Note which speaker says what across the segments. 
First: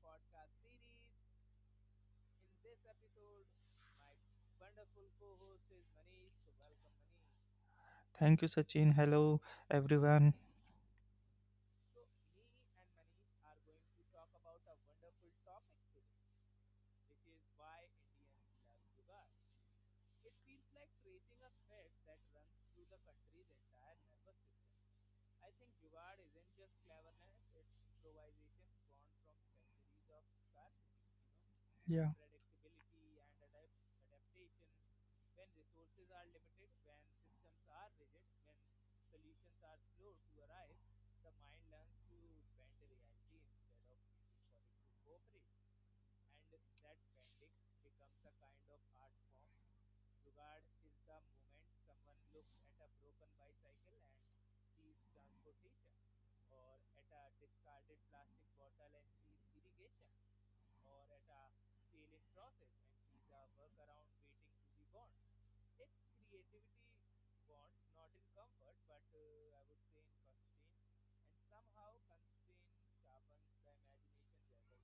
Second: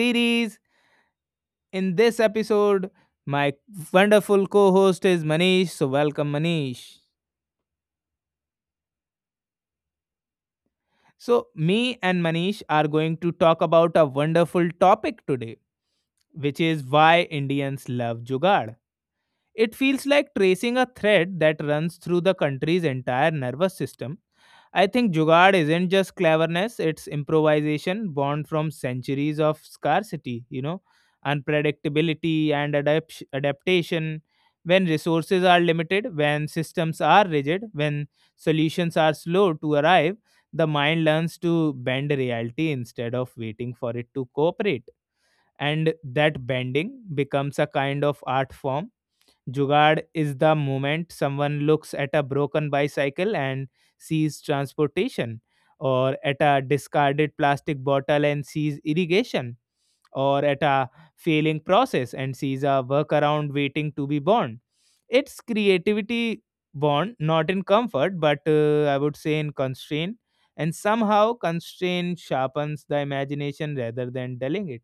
Speaker 1: series. In this episode, my wonderful co host is Manish. So, welcome, Manish.
Speaker 2: Thank you, Sachin. Hello, everyone.
Speaker 1: So, me and Manish are going to talk about a wonderful topic today, which is why Indians love Jugaad. It feels like tracing a thread that runs through the country's entire nervous system. I think Jugaad isn't just cleverness, it's improvisation born from centuries of scarcity, you know,
Speaker 2: Yeah.
Speaker 1: unpredictability and adaptation. When resources are limited, when systems are rigid, when solutions are slow to arrive, the mind learns to bend reality instead of waiting for it to cooperate. And that bending becomes a kind of art form. Jugaad is the moment someone looks at a broken bicycle and sees transportation, or at a discarded plastic bottle and sees irrigation, or at a failing process and sees a workaround waiting to be born. It's creativity born not in comfort, but I would say in constraint, and somehow constraint sharpens the imagination rather than dulling it.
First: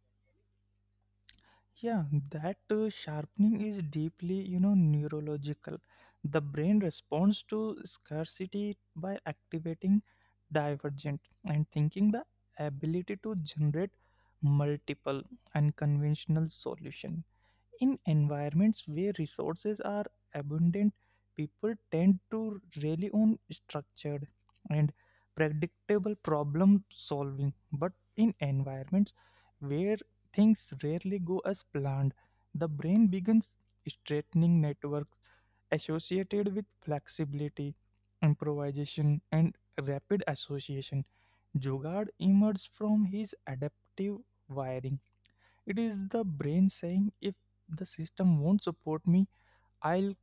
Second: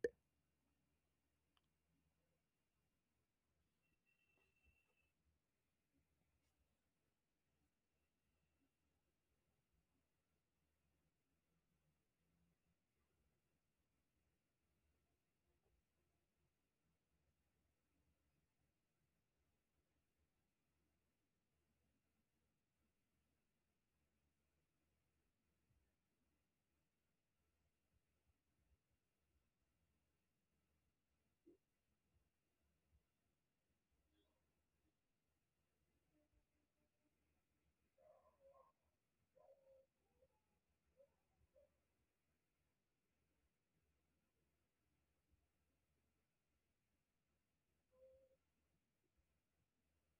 Speaker 2: Yeah, that sharpening is deeply, neurological. The brain responds to scarcity by activating divergent and thinking the ability to generate multiple unconventional solution. In environments where resources are abundant, people tend to rely on structured and predictable problem solving. But in environments where things rarely go as planned, the brain begins straightening networks associated with flexibility, improvisation, and rapid association. Jugard emerged from his adaptive wiring. It is the brain saying, if the system won't support me, I'll,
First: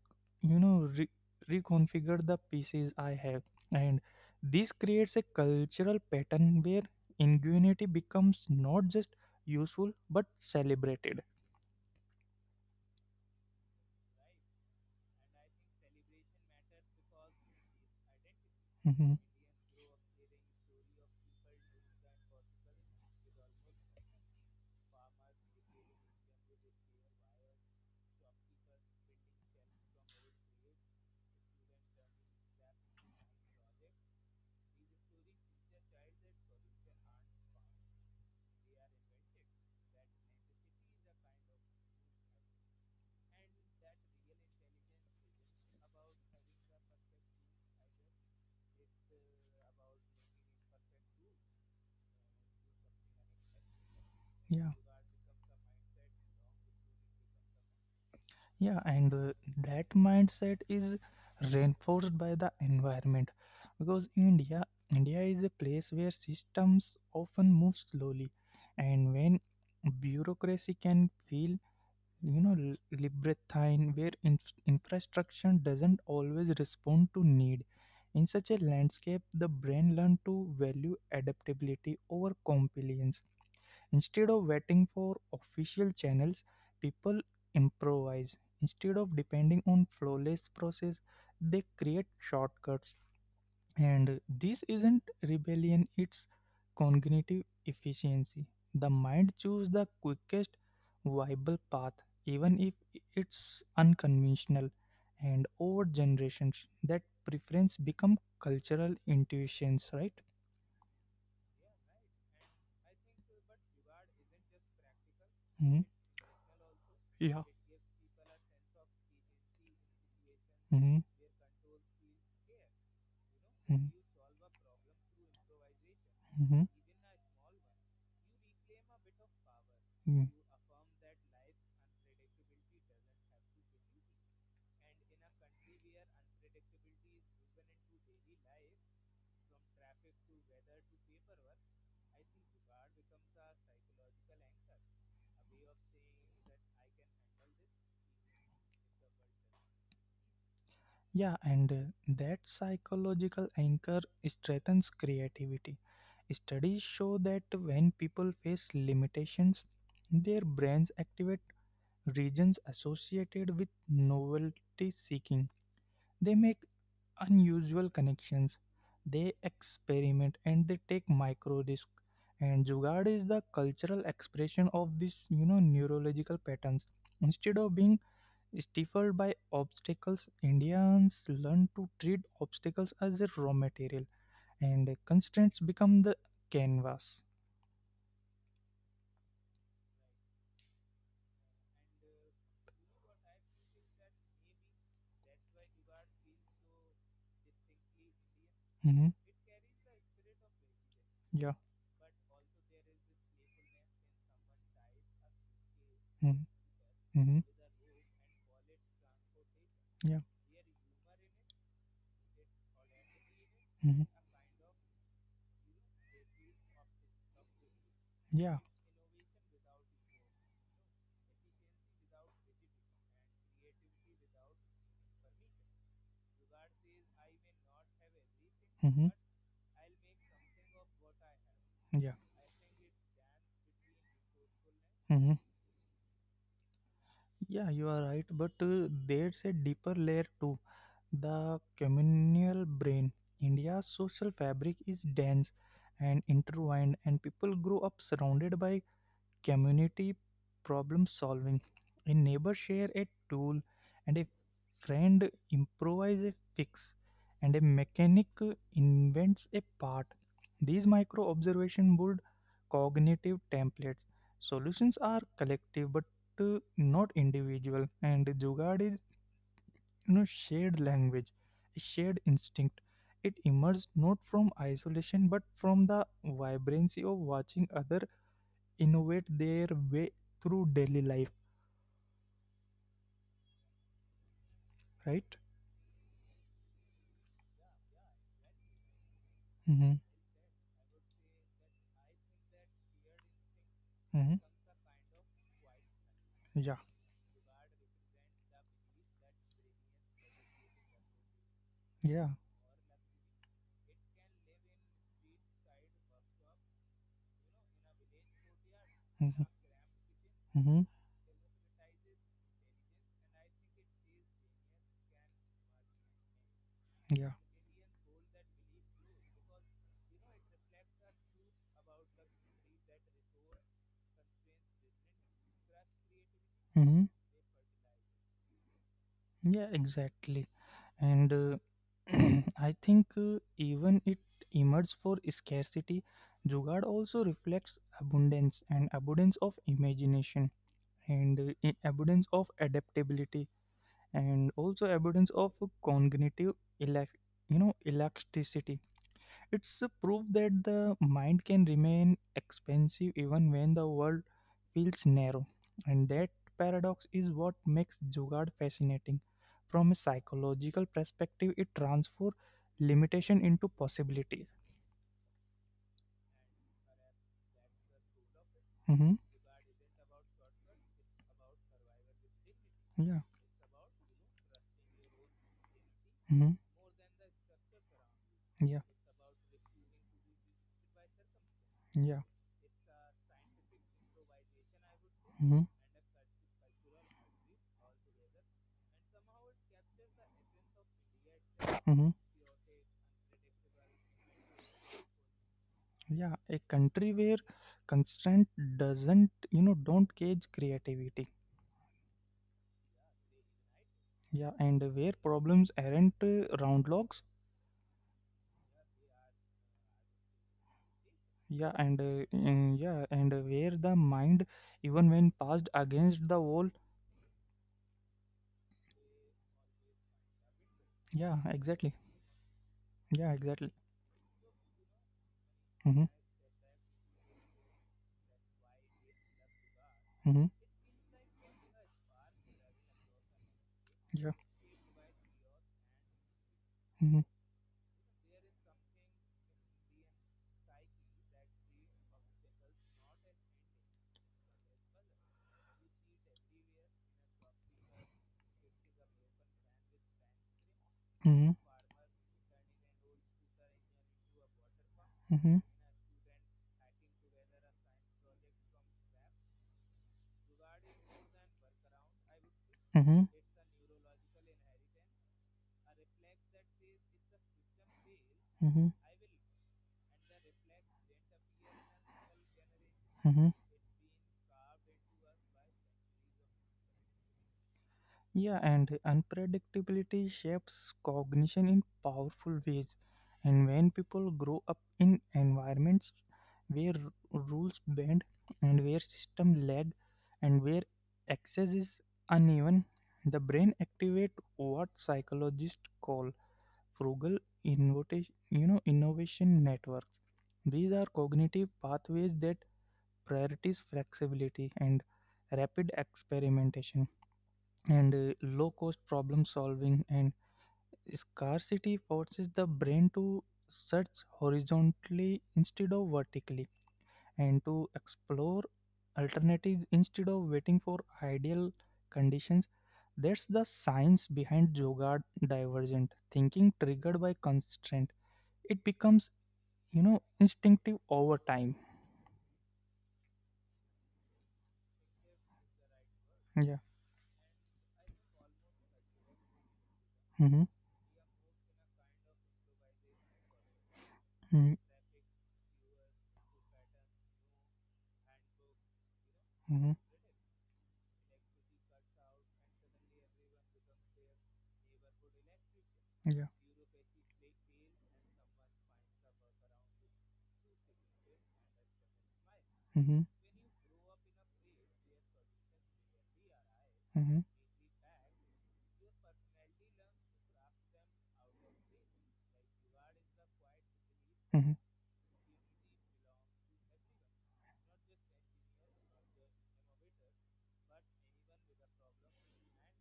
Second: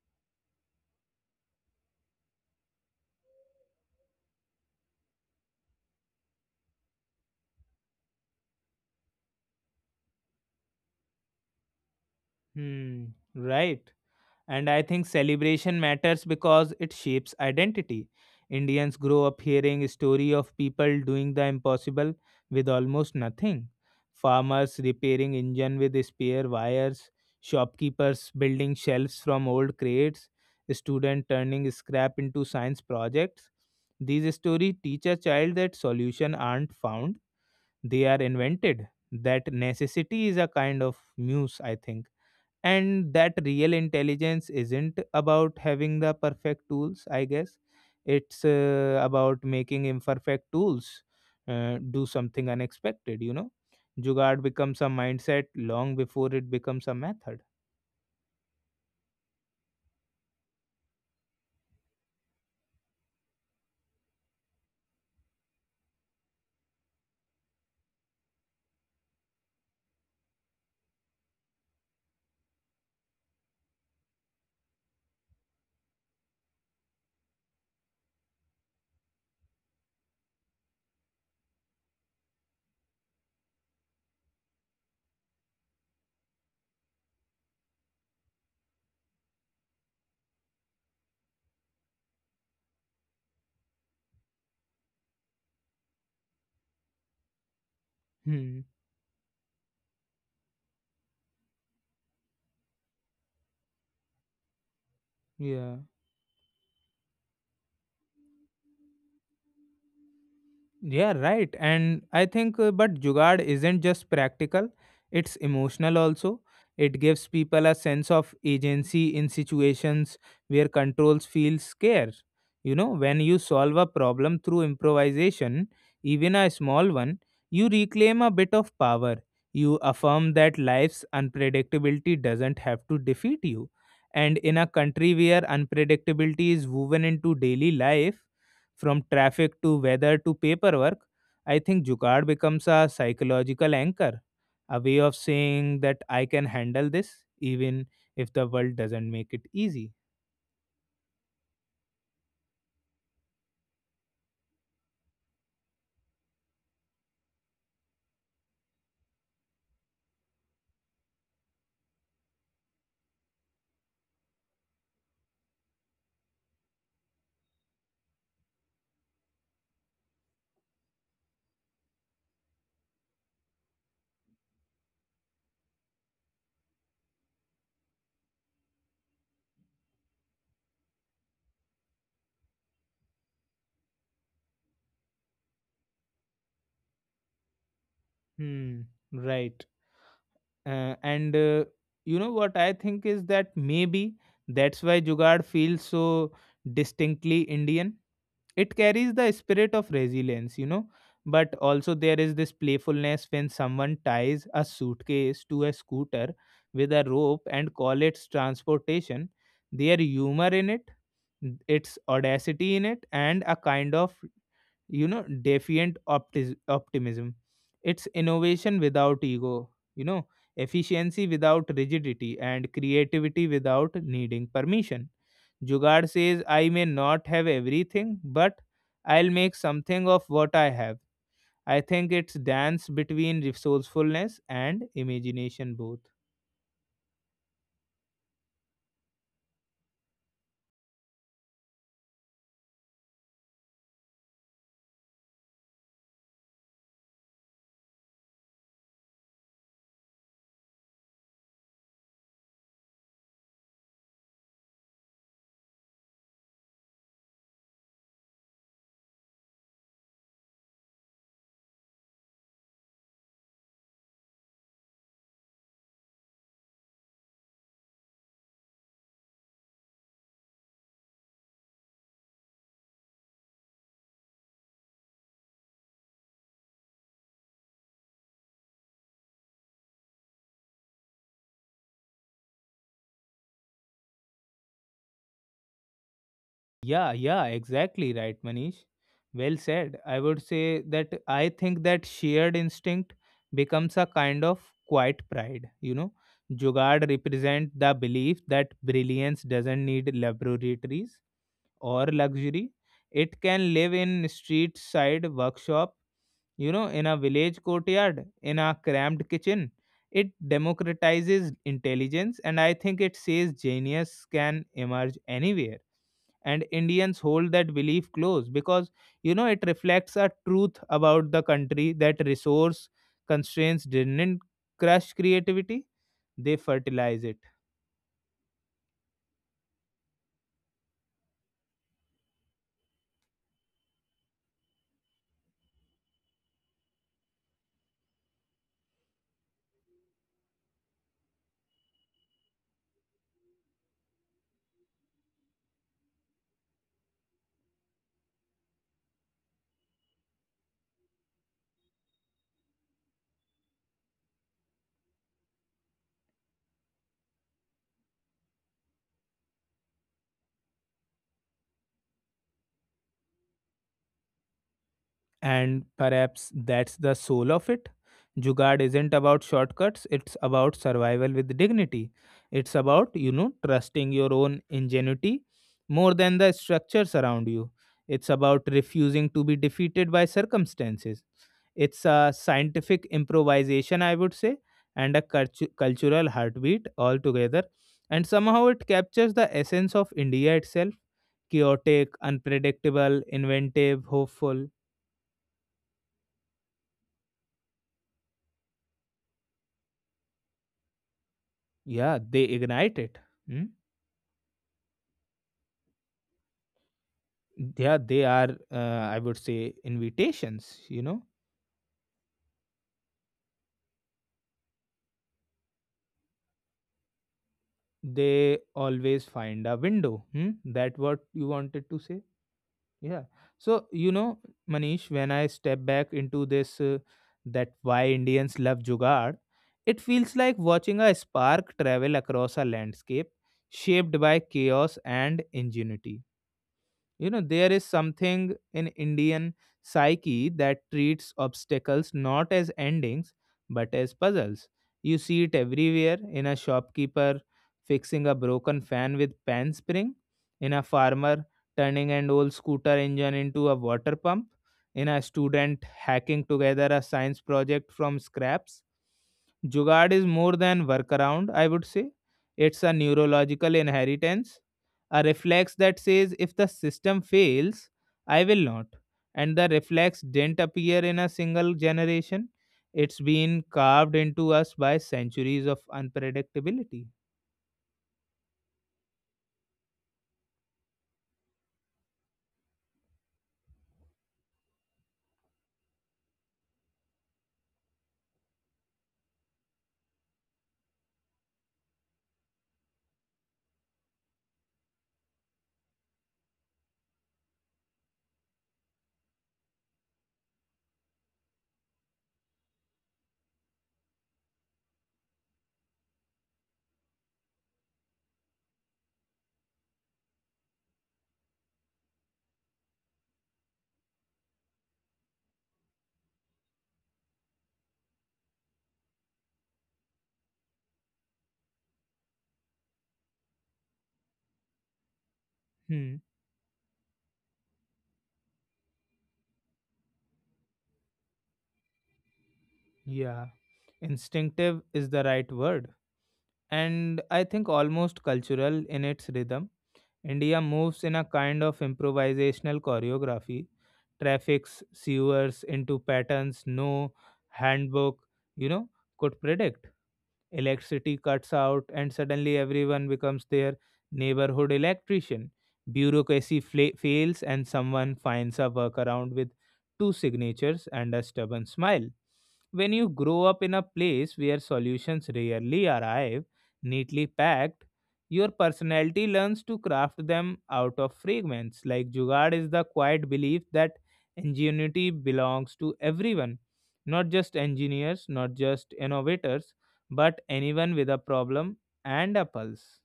Speaker 2: you know, re- reconfigure the pieces I have. And this creates a cultural pattern where ingenuity becomes not just useful but celebrated.
Speaker 1: Hmm, right. And I think celebration matters because it shapes identity. Indians
Speaker 2: Mhm.
Speaker 1: grow up hearing story of people doing the impossible with almost nothing. Farmers repairing engine with spare wires, shopkeepers building shelves from old crates, student turning scrap into science projects. These stories teach a child that solution aren't found, they are invented. That necessity is a kind of muse, I think, and that real intelligence isn't about having the perfect tools, I guess. It's about making imperfect tools do something unexpected, you know. Jugaad
Speaker 2: Yeah.
Speaker 1: becomes a mindset long before it becomes a method.
Speaker 2: Yeah, and that mindset is reinforced by the environment, because India is a place where systems often move slowly, and when bureaucracy can feel, libertine, where infrastructure doesn't always respond to need. In such a landscape, the brain learns to value adaptability over compliance. Instead of waiting for official channels, people improvise. Instead of depending on flawless process, they create shortcuts. And this isn't rebellion, it's cognitive efficiency.
Speaker 1: Hmm.
Speaker 2: The mind chooses the quickest viable path, even if it's unconventional. And over
Speaker 1: Yeah.
Speaker 2: generations, that preference become cultural intuitions, right?
Speaker 1: Yeah, right. And I think, but Jugaad isn't just practical, it's
Speaker 2: Hmm?
Speaker 1: emotional also. It gives
Speaker 2: Yeah.
Speaker 1: people a sense of agency in situations where
Speaker 2: Mm-hmm.
Speaker 1: controls feel scarce. You know, when you solve a problem through improvisation, even
Speaker 2: Mm-hmm.
Speaker 1: a small one, you reclaim a bit of power. You
Speaker 2: Hmm.
Speaker 1: affirm that life's unpredictability doesn't have to defeat you. And in a country where unpredictability is woven into daily life, from traffic to weather to paperwork, I think Jugaad becomes a psychological anchor, a way of saying that I can handle this even if the world doesn't make it easy.
Speaker 2: Yeah, and that psychological anchor strengthens creativity. Studies show that when people face limitations, their brains activate regions associated with novelty seeking. They make unusual connections. They experiment and they take micro risks. And Jugaad is the cultural expression of these, neurological patterns. Instead of being stifled by obstacles, Indians learn to treat obstacles as a raw material, and constraints become the canvas.
Speaker 1: Hmm, right. And you know what I think is that maybe that's why Jugaad feels so distinctly Indian. It
Speaker 2: Mm-hmm.
Speaker 1: carries the spirit of resilience, you know,
Speaker 2: Yeah.
Speaker 1: but also there is this playfulness when someone ties a suitcase to a
Speaker 2: Mm-hmm.
Speaker 1: scooter with a
Speaker 2: Mm-hmm.
Speaker 1: rope and call it transportation. Their
Speaker 2: Yeah.
Speaker 1: humor in it, its audacity in it, and a
Speaker 2: Mm-hmm.
Speaker 1: kind of, you know, defiant optimism. It's
Speaker 2: Yeah.
Speaker 1: innovation without ego, you know, efficiency without rigidity, and creativity without needing permission. Jugaad says, I may not have everything, but
Speaker 2: Mm-hmm.
Speaker 1: I'll make something of what I have. I
Speaker 2: Yeah,
Speaker 1: think it's dance between resourcefulness and
Speaker 2: Mm-hmm.
Speaker 1: imagination both.
Speaker 2: Yeah, you are right, but there's a deeper layer too. The communal brain. India's social fabric is dense and intertwined, and people grow up surrounded by community problem solving. A neighbor share a tool, and a friend improvise a fix, and a mechanic invents a part. These micro observation build cognitive templates. Solutions are collective but not individual, and Jugad is shared language, a shared instinct. It emerged not from isolation but from the vibrancy of watching other innovate their way through daily life, right.
Speaker 1: Yeah, yeah, exactly right, Manish. Well
Speaker 2: Mm-hmm.
Speaker 1: said. I would say that I think that shared instinct becomes a
Speaker 2: Mm-hmm.
Speaker 1: kind of quiet pride, you know.
Speaker 2: Yeah.
Speaker 1: Jugaad represent the belief that brilliance doesn't need laboratories
Speaker 2: Yeah.
Speaker 1: or luxury. It can live in street side workshop. You know, in a village courtyard, in a
Speaker 2: Mm-hmm.
Speaker 1: cramped kitchen, it
Speaker 2: Mm-hmm.
Speaker 1: democratizes intelligence, and I think it says genius can emerge anywhere. And
Speaker 2: Yeah.
Speaker 1: Indians hold that belief close because, you know, it reflects a truth about the country that resource constraints didn't crush creativity, they
Speaker 2: Mm-hmm.
Speaker 1: fertilize it.
Speaker 2: Yeah, exactly. And I think even it emerges for scarcity, Jugad also reflects abundance, and abundance of imagination, and abundance of adaptability, and also evidence of cognitive elac- elasticity. It's a proof that the mind can remain expansive even when the world feels narrow, and that paradox is what makes jugaad fascinating. From a psychological perspective, it transforms limitation into possibilities.
Speaker 1: And perhaps that's the soul of it.
Speaker 2: Hmm.
Speaker 1: Jugaad isn't about shortcuts, it's about survival with dignity. It's
Speaker 2: Yeah.
Speaker 1: about, you know, trusting your own ingenuity
Speaker 2: Hmm.
Speaker 1: more than the structures around you. It's
Speaker 2: Yeah.
Speaker 1: about refusing to be defeated by circumstances.
Speaker 2: Yeah.
Speaker 1: It's a scientific improvisation, I would say, and
Speaker 2: Hmm.
Speaker 1: a cultural heartbeat altogether. And somehow it captures the essence of India itself,
Speaker 2: Hmm.
Speaker 1: chaotic, unpredictable, inventive, hopeful.
Speaker 2: Yeah, a country where constraint doesn't, don't cage creativity.
Speaker 1: Yeah, they ignite it. Mm?
Speaker 2: Yeah, and where problems aren't, round logs.
Speaker 1: Yeah, they are, I would say, invitations, you know.
Speaker 2: Yeah, and, yeah, and where the mind, even when passed against the wall.
Speaker 1: They always find a window. Hmm? That what
Speaker 2: Yeah,
Speaker 1: you wanted to
Speaker 2: exactly.
Speaker 1: say? Yeah.
Speaker 2: Yeah, exactly.
Speaker 1: So, you know, Manish, when I step back
Speaker 2: Mm-hmm.
Speaker 1: into this, that why Indians love Jugaad, it feels
Speaker 2: Mm-hmm.
Speaker 1: like watching a spark travel across a landscape shaped by
Speaker 2: Yeah.
Speaker 1: chaos and ingenuity.
Speaker 2: Mm-hmm.
Speaker 1: You know, there is something in Indian psyche that treats obstacles not as endings but as puzzles. You see it everywhere, in a shopkeeper fixing a broken fan with pan spring, in a farmer
Speaker 2: Mm-hmm.
Speaker 1: turning an old scooter engine into a water pump, in a
Speaker 2: Mm-hmm.
Speaker 1: student hacking together a science project from scraps. Jugaad is more than workaround, I would say. It's a
Speaker 2: Mm-hmm.
Speaker 1: neurological inheritance, a reflex that says if the system fails, I will not.
Speaker 2: Mm-hmm.
Speaker 1: And the reflex didn't appear in a single generation. It's
Speaker 2: Mm-hmm.
Speaker 1: been carved into us by centuries of unpredictability.
Speaker 2: Yeah, and unpredictability shapes cognition in powerful ways. And when people grow up in environments where rules bend, and where system lag, and where access is uneven, the brain activate what psychologists call frugal innovation, innovation networks. These are cognitive pathways that prioritize flexibility and rapid experimentation, and low cost problem solving. And scarcity forces the brain to search horizontally instead of vertically, and to explore alternatives instead of waiting for ideal conditions. That's the science behind yoga,
Speaker 1: Hmm.
Speaker 2: divergent thinking triggered by constraint. It becomes, instinctive over time.
Speaker 1: Yeah. Instinctive is the right word.
Speaker 2: Yeah.
Speaker 1: And I think almost cultural in its rhythm. India
Speaker 2: Mm-hmm.
Speaker 1: moves in a kind of improvisational choreography,
Speaker 2: Mm-hmm.
Speaker 1: traffics sewers into patterns no handbook, you know, could predict.
Speaker 2: Mm-hmm.
Speaker 1: Electricity cuts out, and suddenly everyone becomes their neighborhood electrician.
Speaker 2: Yeah.
Speaker 1: Bureaucracy fails, and someone finds a workaround with two signatures and a stubborn smile. When you
Speaker 2: Mm-hmm.
Speaker 1: grow up in a place where solutions rarely arrive, neatly
Speaker 2: Mm-hmm.
Speaker 1: packed, your personality learns to craft them out of fragments. Like Jugaad is the quiet belief that
Speaker 2: Mm-hmm.
Speaker 1: ingenuity belongs to everyone, not just engineers, not just innovators, but anyone with a problem and a pulse.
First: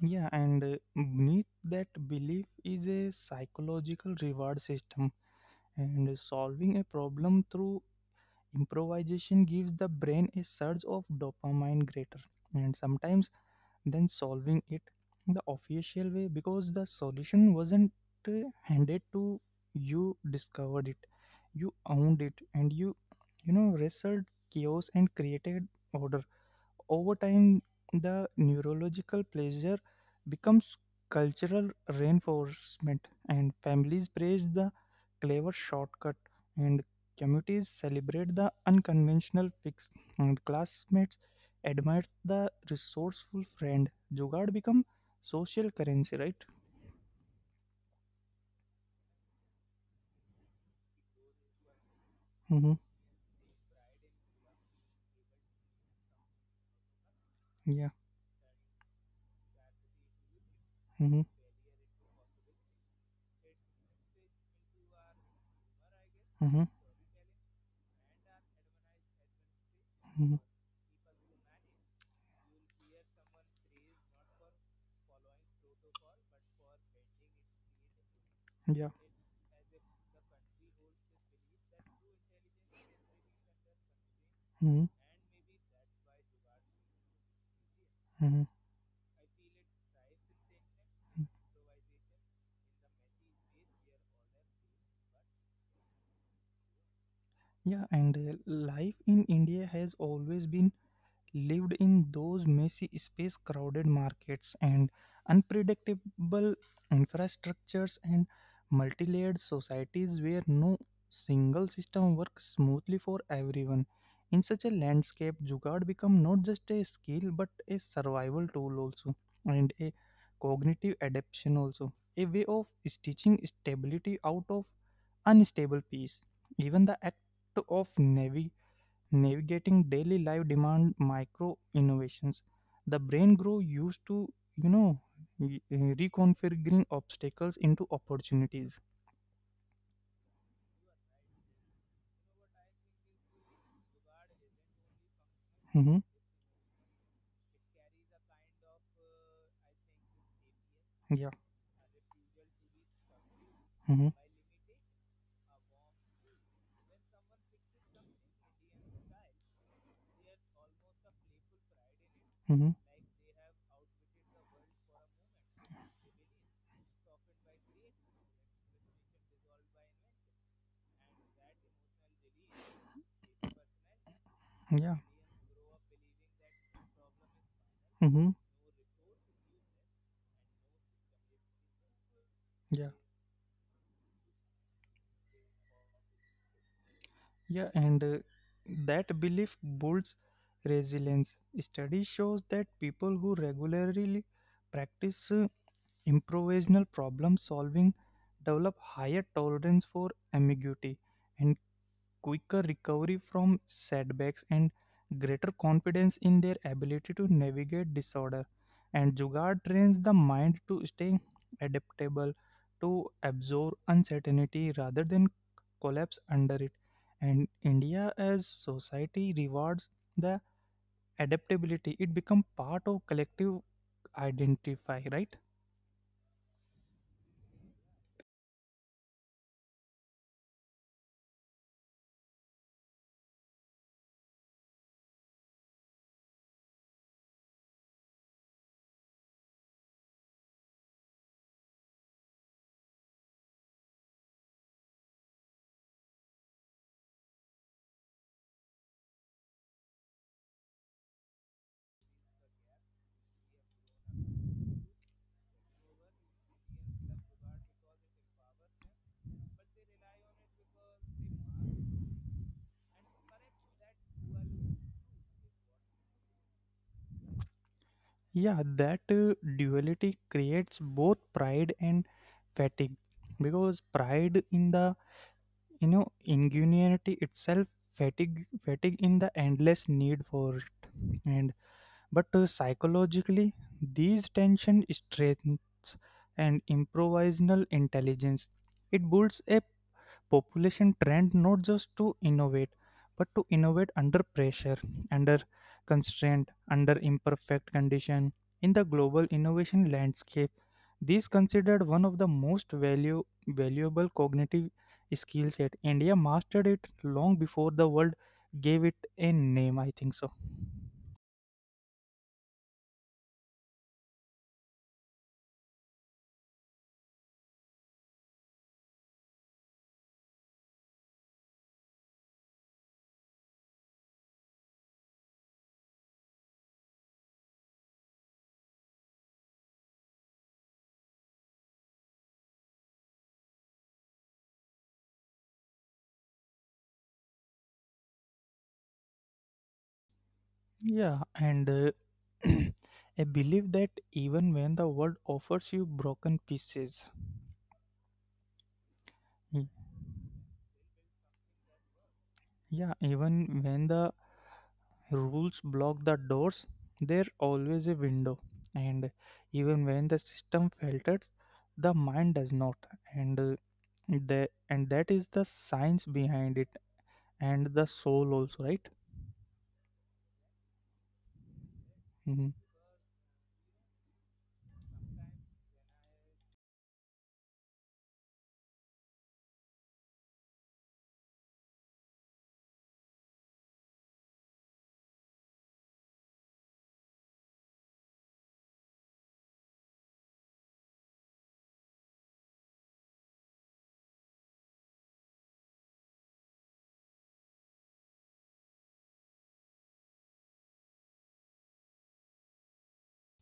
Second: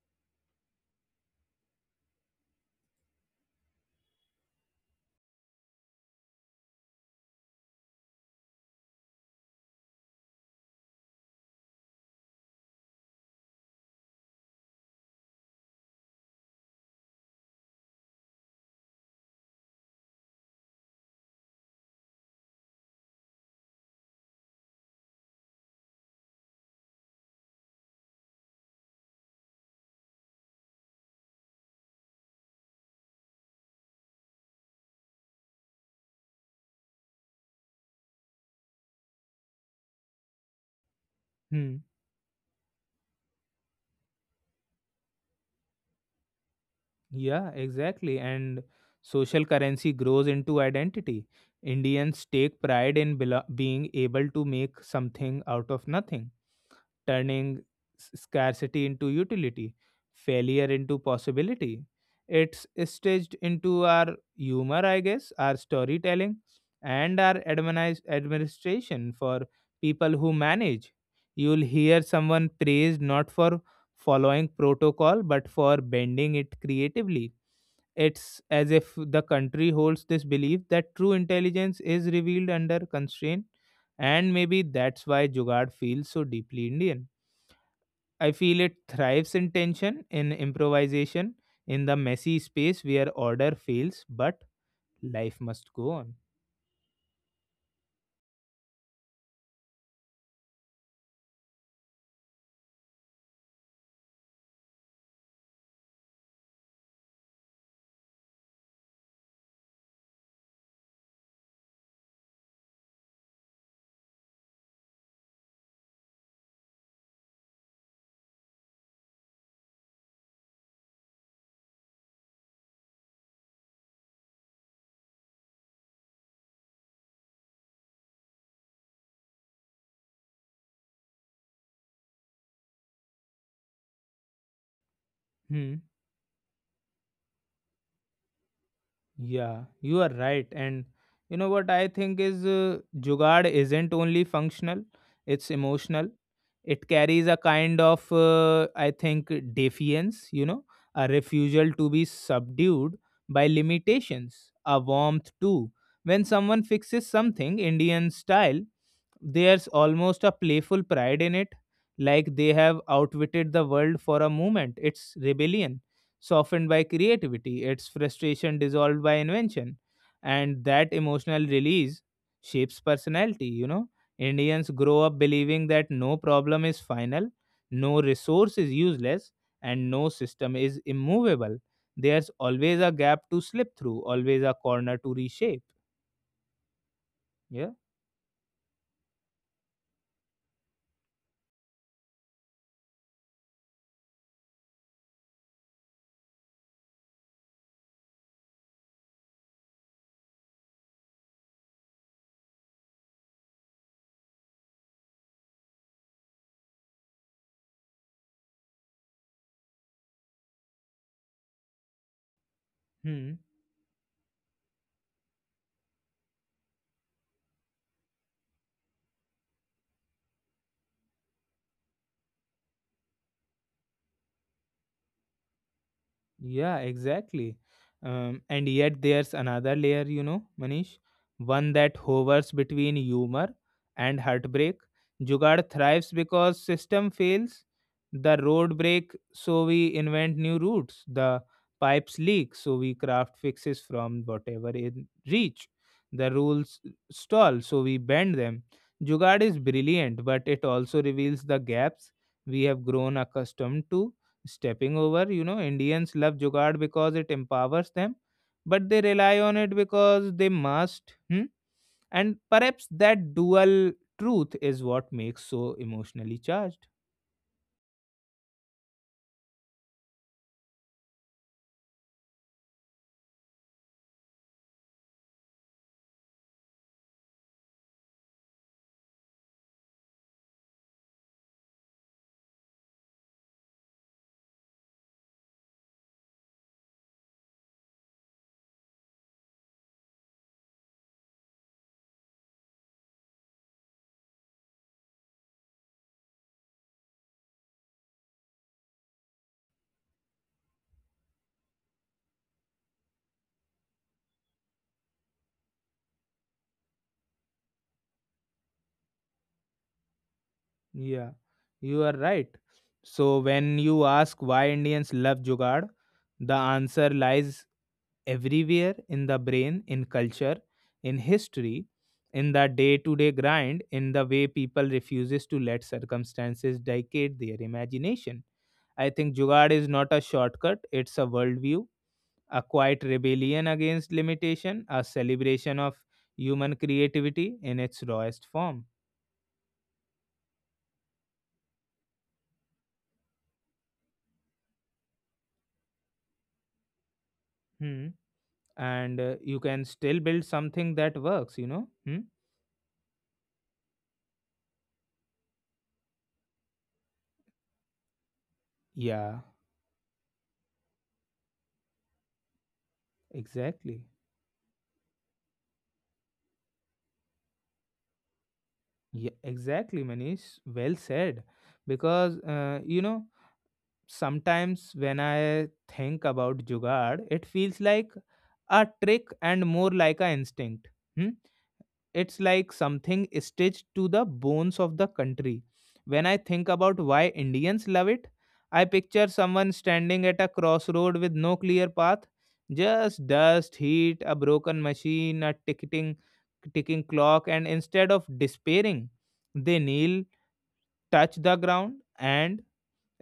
Speaker 2: Yeah, and beneath that belief is a psychological reward system, and solving a problem through improvisation gives the brain a surge of dopamine greater, and sometimes, than solving it the official way, because the solution wasn't uh, handed to you, discovered it, you owned it, and you, wrestled chaos and created order. Over time, the neurological pleasure becomes cultural reinforcement, and families praise the clever shortcut, and communities celebrate the unconventional fix, and classmates admire
Speaker 1: Hmm.
Speaker 2: the resourceful friend. Jugaad become social currency, right?
Speaker 1: Yeah, exactly. And social currency grows into identity.
Speaker 2: Mm-hmm.
Speaker 1: Indians take pride in being able to make something out of nothing,
Speaker 2: Yeah.
Speaker 1: turning scarcity into utility,
Speaker 2: Mm-hmm.
Speaker 1: failure into possibility. It's staged into our humor, I guess, our
Speaker 2: Mm-hmm.
Speaker 1: storytelling, and our administration for
Speaker 2: Mm-hmm.
Speaker 1: people who manage. You'll hear someone praised not for following protocol but for bending it creatively.
Speaker 2: Yeah.
Speaker 1: It's as if the country holds this belief that true intelligence is revealed under constraint, and
Speaker 2: Mm-hmm.
Speaker 1: maybe that's why Jugad feels so deeply Indian.
Speaker 2: Mm-hmm. Mm-hmm.
Speaker 1: I feel it thrives in tension, in improvisation, in the messy space where order fails, but life must go on.
Speaker 2: Yeah, and life in India has always been lived in those messy space, crowded markets, and unpredictable infrastructures, and multi-layered societies where no single system works smoothly for everyone. In such a landscape, jugaad become not just a skill but a survival tool also, and a cognitive adaptation also, a way of stitching stability out of unstable peace. Even the act of navigating daily life demand micro innovations. The brain grow used to, you know y- uh,
Speaker 1: Hmm.
Speaker 2: reconfiguring obstacles into opportunities.
Speaker 1: Yeah, you are right. And you know what I think is, Jugaad isn't only functional, it's
Speaker 2: Mm-hmm.
Speaker 1: emotional. It carries a kind of, I think, defiance, you know,
Speaker 2: Yeah.
Speaker 1: a refusal to be subdued by
Speaker 2: Mm-hmm.
Speaker 1: limitations, a warmth too. When someone fixes something Indian style, there's almost a playful pride in it, like
Speaker 2: Mm-hmm.
Speaker 1: they have outwitted the world for a moment. It's rebellion, softened by creativity, it's frustration dissolved by invention. And that emotional release shapes personality, you know.
Speaker 2: Yeah.
Speaker 1: Indians grow up believing that no problem is final, no
Speaker 2: Mm-hmm.
Speaker 1: resource is useless, and no system is immovable. There's
Speaker 2: Yeah.
Speaker 1: always a gap to slip through, always a corner to reshape.
Speaker 2: yeah and
Speaker 1: Yeah.
Speaker 2: uh, that belief builds resilience. Study shows that people who regularly practice improvisational problem solving develop higher tolerance for ambiguity, and quicker recovery from setbacks, and greater confidence in their ability to navigate disorder. And Jugaad trains the mind to stay adaptable, to absorb
Speaker 1: Hmm.
Speaker 2: uncertainty rather than collapse under it. And India, as society, rewards the adaptability. It becomes part of collective identify, right?
Speaker 1: Yeah, exactly. And yet there's another layer, you know, Manish, one that hovers between humor and heartbreak. Jugaad thrives because system fails, the road break, so we invent new routes. The pipes leak, so we craft fixes from whatever in reach. The rules stall, so we bend them. Jugaad is brilliant, but it also reveals the gaps we have grown accustomed to stepping over. You know, Indians love Jugaad because it empowers them, but they rely on it because they must. Hmm? And perhaps that dual truth is what makes so emotionally charged.
Speaker 2: Yeah, that duality creates both pride and fatigue, because pride in the, ingenuity itself, fatigue in the endless need for it. And but psychologically, these tension strengths and improvisational intelligence, it builds a population trend not just to innovate but to innovate under pressure, under constraint, under imperfect condition. In the global innovation landscape, these considered one of the most valuable cognitive skill set. India mastered it long before the world gave it a name, I think so.
Speaker 1: Yeah, you are right. So when you ask why Indians love Jugaad, the answer lies everywhere, in the brain, in culture, in history, in the day-to-day grind, in the way people refuses to let circumstances dictate their imagination. I think Jugaad is not a shortcut, it's a worldview, a quiet rebellion against limitation, a celebration of human creativity in its rawest form.
Speaker 2: Yeah, and I believe that even when the world offers you broken pieces.
Speaker 1: Hmm. And you can still build something that works, you know? Hmm?
Speaker 2: Yeah, even when the rules block the doors, there always a window. And
Speaker 1: Yeah,
Speaker 2: even when the system filters, the mind does not. And
Speaker 1: exactly.
Speaker 2: the and that is the science behind it and the soul also, right?
Speaker 1: Yeah, exactly, Manish. Well said.
Speaker 2: Mhm.
Speaker 1: Because, you know, sometimes when I think about Jugaad, it feels like a trick and more like an instinct. Hmm. It's like something stitched to the bones of the country. When I think about why Indians love it, I picture someone standing at a crossroad with no clear path, just dust, heat, a broken machine, a ticking clock, and instead of despairing, they kneel, touch the ground and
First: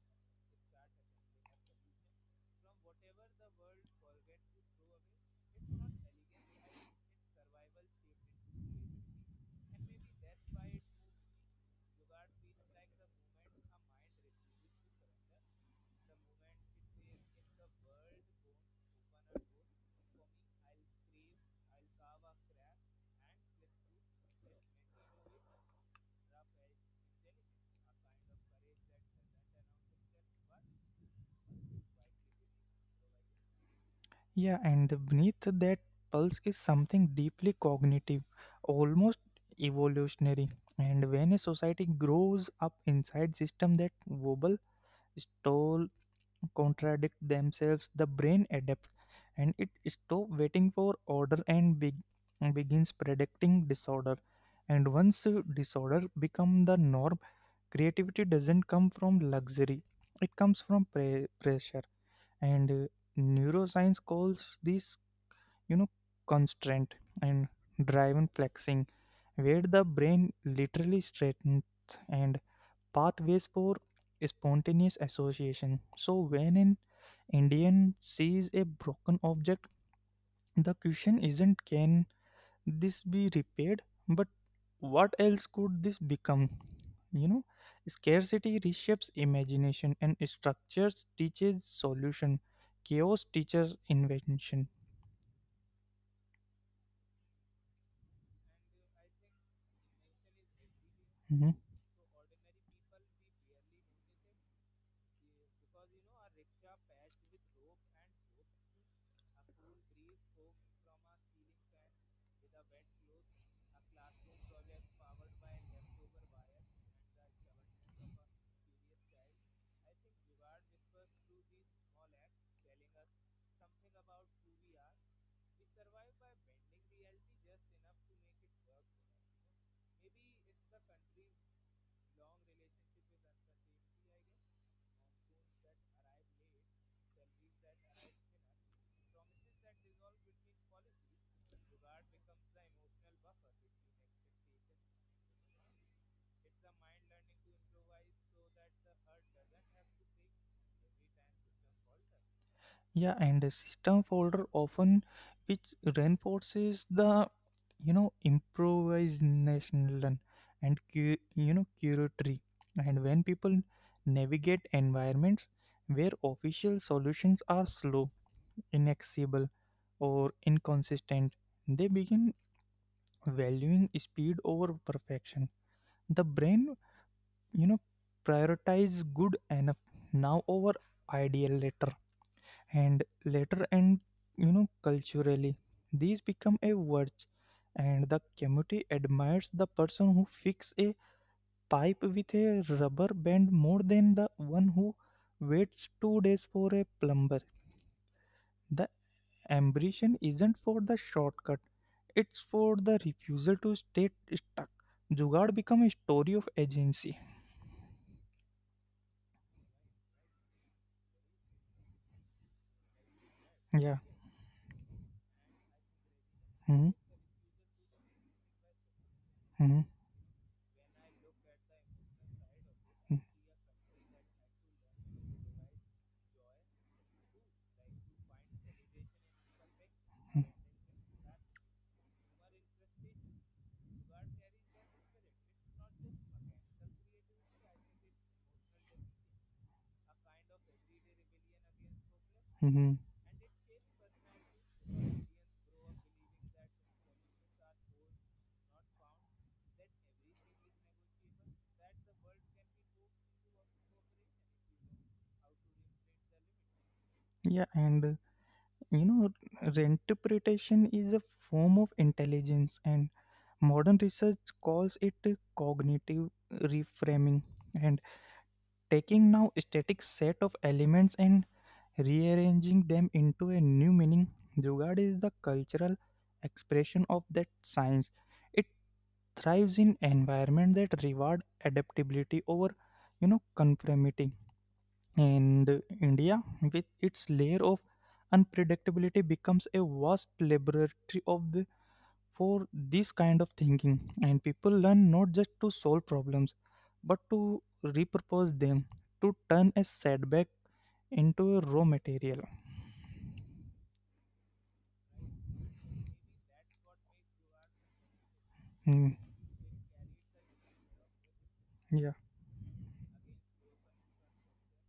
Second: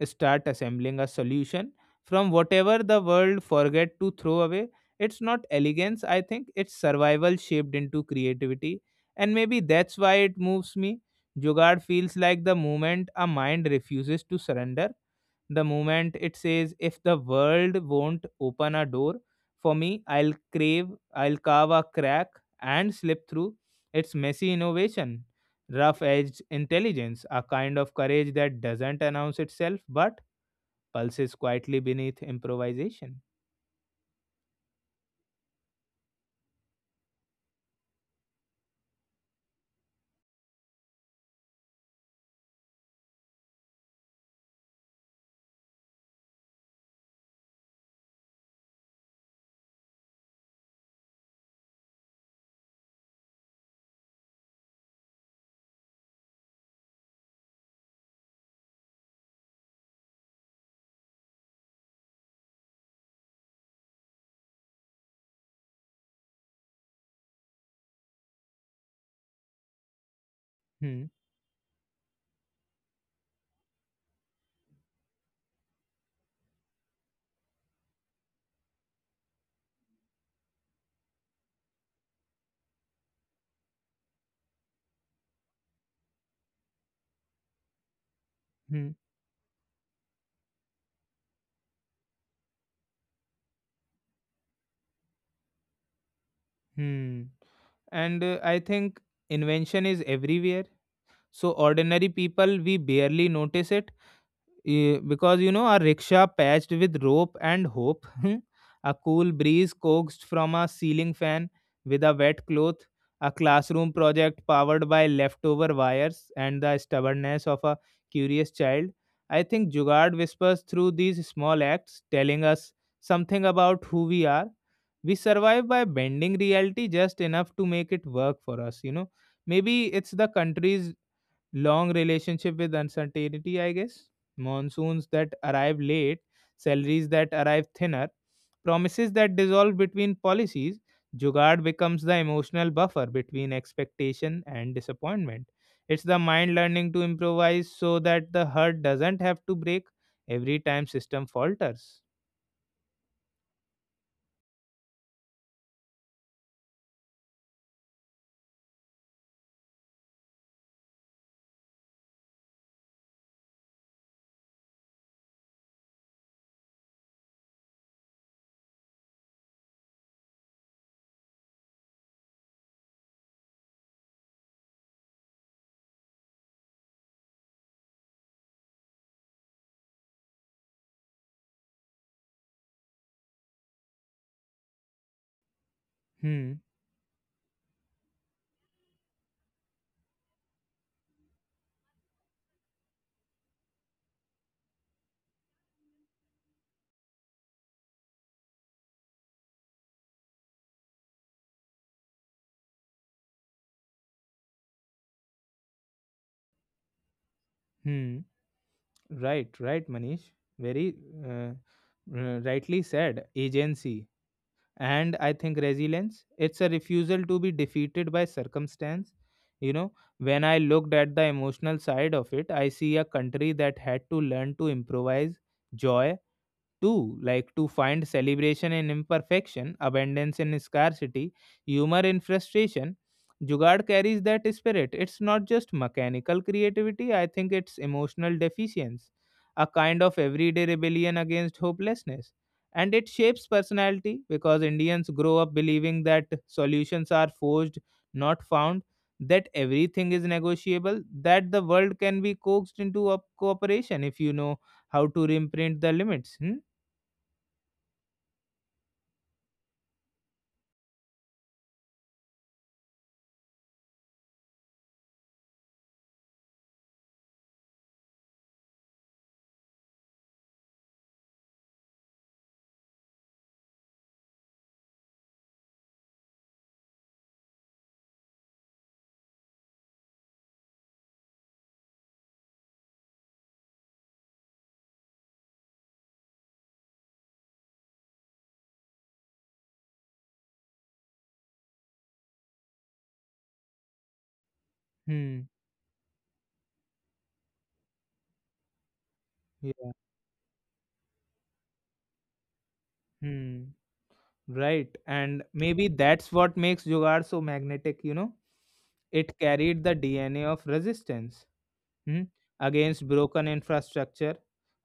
Speaker 1: start assembling a solution from whatever the world forget to throw away. It's not elegance, I think, it's survival shaped into creativity, and maybe that's why it moves me. Jugaad feels like the moment a mind refuses to surrender, the moment it says if the world won't open a door for me, I'll carve a crack and slip through. Its messy innovation, rough edged intelligence, a kind of courage that doesn't announce itself but pulses quietly beneath improvisation.
Speaker 2: Yeah, and beneath that pulse is something deeply cognitive, almost evolutionary. And when a society grows up inside system that wobble, stall, contradict themselves, the brain adapts and it stops waiting for order and begins predicting disorder. And once disorder becomes the norm, creativity doesn't come from luxury, it comes from pressure. And neuroscience calls this, you know, constraint and driven flexing, where the brain literally
Speaker 1: Hmm,
Speaker 2: straightens and pathways for spontaneous association. So, when an Indian sees a broken object, the question isn't, can this be repaired, but what else could this become? You know, Scarcity
Speaker 1: hmm,
Speaker 2: reshapes imagination and structures teaches solution. Chaos teaches invention.
Speaker 1: hmm. And I think invention is everywhere. So,
Speaker 2: Mm-hmm.
Speaker 1: ordinary people, we barely notice it. Because you know a rickshaw patched with rope and hope, a cool breeze coaxed from a ceiling fan with a wet cloth, a classroom project powered by leftover wires and the stubbornness of a curious child. I think jugard whispers through these small acts, telling us something about who we are. We survive by bending reality just enough to make it work for us, you know. Maybe it's the country's long relationship with uncertainty, I guess. Monsoons that arrive late, salaries that arrive thinner, promises that dissolve between policies. Jugad becomes the emotional buffer between expectation and disappointment. It's the mind learning to improvise so that the heart doesn't have to break every time system falters.
Speaker 2: Yeah, and the system folder often, which reinforces the, improvisational, and curatory. And when people navigate environments where official solutions are slow, inaccessible, or inconsistent, they begin valuing speed over perfection. The brain, you know, prioritizes good enough now over ideal later, and later, and, culturally these
Speaker 1: Hmm.
Speaker 2: become a virtue. And the community admires the person who fixes a pipe with a rubber band more than the one who waits 2 days for a plumber. The ambition isn't for the shortcut, it's for the refusal to stay stuck. Jugaad become a story of agency.
Speaker 1: Hmm. Right. Right, Manish. Very uh, rightly said.
Speaker 2: Yeah.
Speaker 1: Agency, and I think resilience, it's a
Speaker 2: Hmm.
Speaker 1: refusal to be defeated by circumstance.
Speaker 2: Hmm.
Speaker 1: You
Speaker 2: Hmm.
Speaker 1: know, when I looked at the emotional side of it, I see a country that had to learn to improvise joy too, like to find celebration in imperfection, abundance in scarcity, humor in frustration. Jugad carries that spirit. It's not just mechanical creativity, I think it's emotional deficiency, a kind of everyday rebellion against hopelessness.
Speaker 2: Hmm. Hmm.
Speaker 1: And it shapes personality because Indians grow up believing that solutions are forged, not found, that everything is negotiable, that the world can be coaxed into a cooperation if you know how to reprint the limits. Hmm?
Speaker 2: Yeah, and You know, reinterpretation is a form of intelligence, and modern research calls it a cognitive reframing. And taking now a static set of elements and rearranging them into a new meaning, Jugad is the cultural expression of that science. It thrives in environment that reward adaptability over, conformity. And India, with its layer of unpredictability, becomes a vast laboratory for this kind of thinking. And people learn not
Speaker 1: Hmm.
Speaker 2: just to solve problems, but to repurpose them, to turn a
Speaker 1: Yeah.
Speaker 2: setback into a raw material.
Speaker 1: Hmm. Right. And maybe that's what makes Jugaad so magnetic, you know?
Speaker 2: Hmm.
Speaker 1: It carried the DNA of resistance,
Speaker 2: Yeah.
Speaker 1: hmm, against broken infrastructure,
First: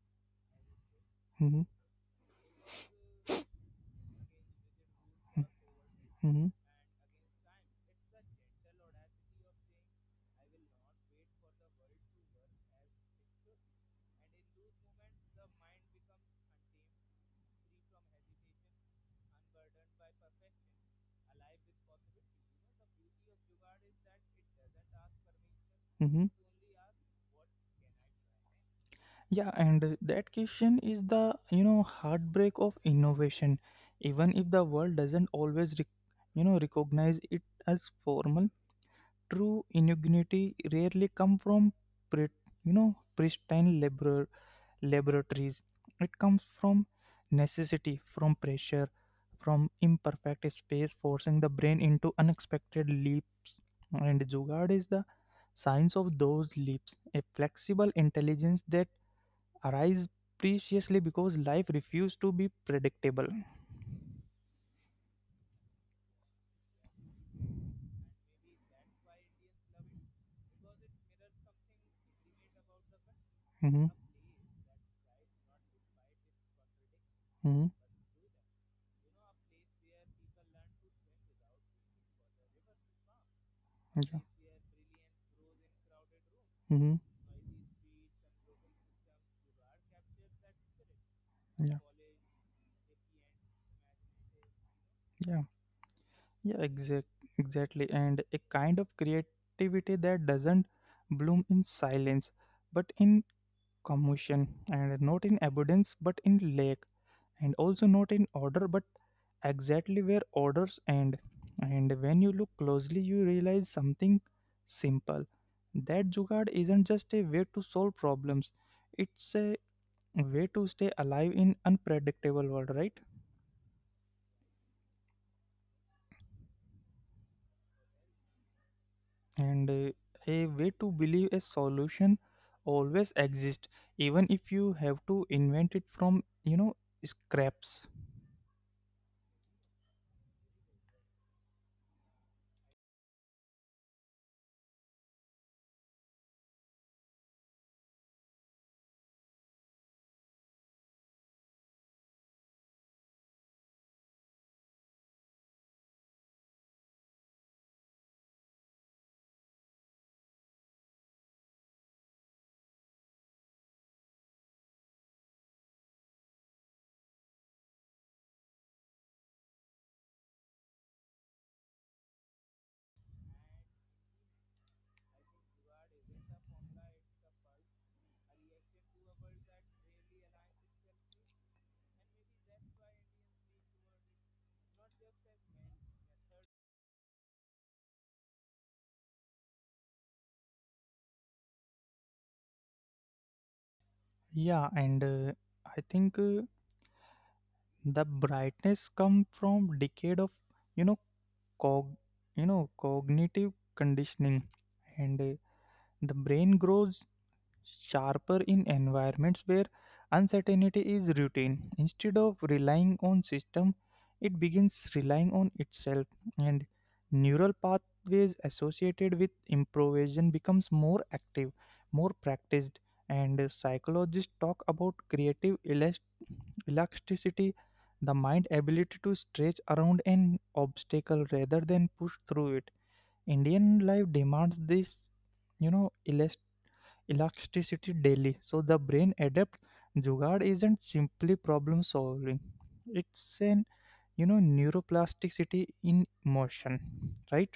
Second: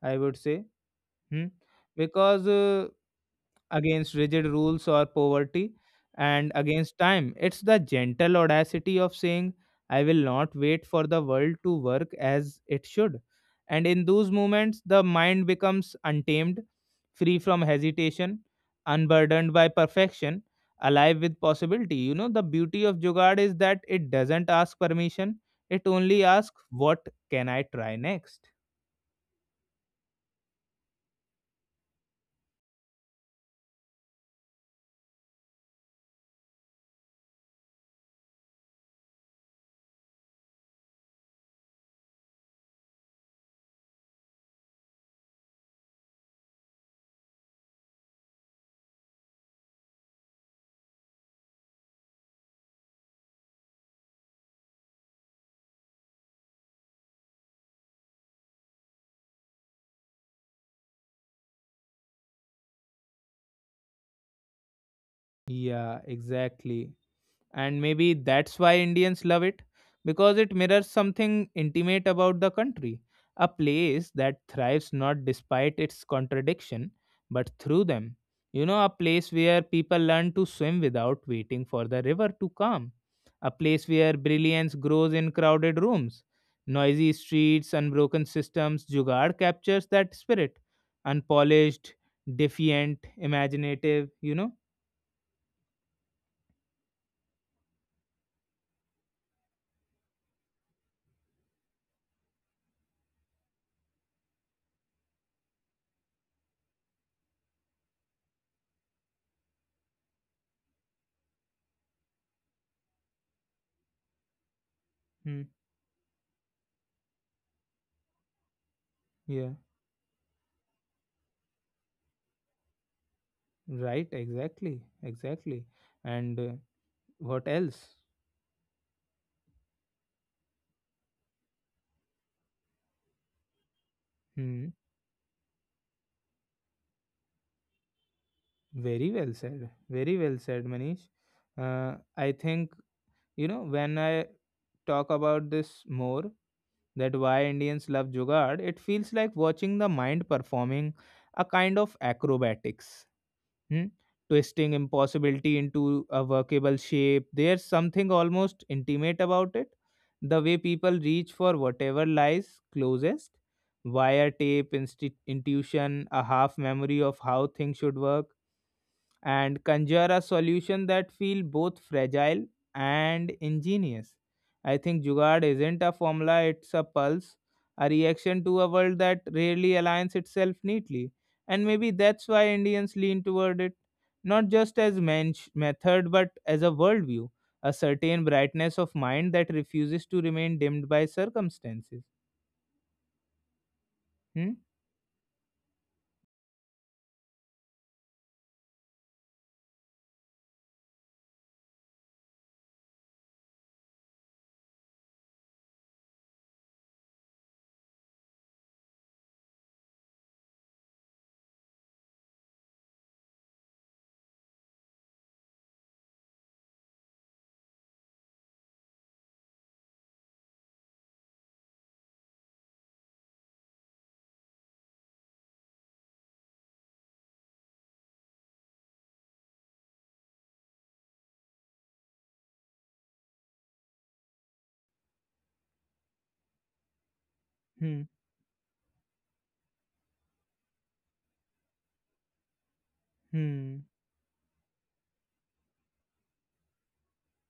Speaker 1: I would say. Hmm.
Speaker 2: Hmm.
Speaker 1: Because against rigid rules or poverty,
Speaker 2: Hmm.
Speaker 1: and against time. It's the gentle audacity of saying, I will not wait for the world to work as it should. And in those moments, the mind becomes untamed, free from hesitation, unburdened by perfection, alive with possibility. You know, the beauty of Jugad is that it doesn't ask permission, it only
Speaker 2: Hmm.
Speaker 1: asks, what can I try next?
Speaker 2: Yeah, and that question is the, heartbreak of innovation. Even if the world doesn't always, recognize it as formal. True ingenuity rarely comes from pre you know pristine laboratories. It comes from necessity, from pressure, from imperfect space, forcing the brain into unexpected leaps. And Jugaad is the science of those leaps, a flexible intelligence that arises preciously because life refuses to be predictable.
Speaker 1: Yeah, exactly. And maybe that's why Indians love it, because it mirrors something intimate about the country, a
Speaker 2: Mm-hmm.
Speaker 1: place that thrives not despite its contradiction but
Speaker 2: Mm-hmm.
Speaker 1: through them. You know, a place where people learn to swim without waiting for the river to calm, a place where
Speaker 2: Yeah.
Speaker 1: brilliance grows in crowded rooms,
Speaker 2: Mm-hmm.
Speaker 1: noisy streets, unbroken systems. Jugaad captures that spirit,
Speaker 2: Yeah.
Speaker 1: unpolished, defiant, imaginative. You know.
Speaker 2: Yeah. Yeah, exactly. And a kind of creativity that doesn't bloom in silence, but in commotion, and not in abundance, but in lack, and also not in order, but exactly where orders end. And when you look closely, you realize something simple.
Speaker 1: Hmm.
Speaker 2: That jugaad isn't just a way to solve problems; it's
Speaker 1: Yeah.
Speaker 2: a way to stay alive in unpredictable world, right?
Speaker 1: Right, exactly, exactly. And what else?
Speaker 2: and A way to believe a solution always exists even if
Speaker 1: Hmm.
Speaker 2: you have to invent it from scraps.
Speaker 1: Very well said. Very well said, Manish. I think, you know, when I talk about this more, that why Indians love Jugaad, it feels like watching the mind performing a kind of acrobatics. Hmm? Twisting impossibility into a workable shape. There's something almost intimate about it. The way people reach for whatever lies closest. Wiretape, intuition, a half memory of how things should work, and conjure a solution that feel both fragile and ingenious. I think Jugaad isn't a formula, it's a pulse, a reaction to a world that rarely aligns itself neatly. And maybe that's why Indians lean toward it, not just as method, but as a worldview, a certain brightness of mind that refuses to remain dimmed by circumstances. Hmm?
Speaker 2: Yeah and I think The brightness come from decade of you know cog cognitive conditioning, and the brain grows sharper in environments where uncertainty is routine. Instead of relying on system, it begins relying on itself, and neural pathways associated with improvisation becomes more active, more practiced. And psychologists talk about creative elasticity, the mind ability to stretch around an obstacle rather than push through it. Indian life demands this, you know, elasticity
Speaker 1: Hmm.
Speaker 2: daily. So the brain adapts. Jugaad isn't simply problem solving. It's an
Speaker 1: Hmm.
Speaker 2: you know neuroplasticity in motion, right?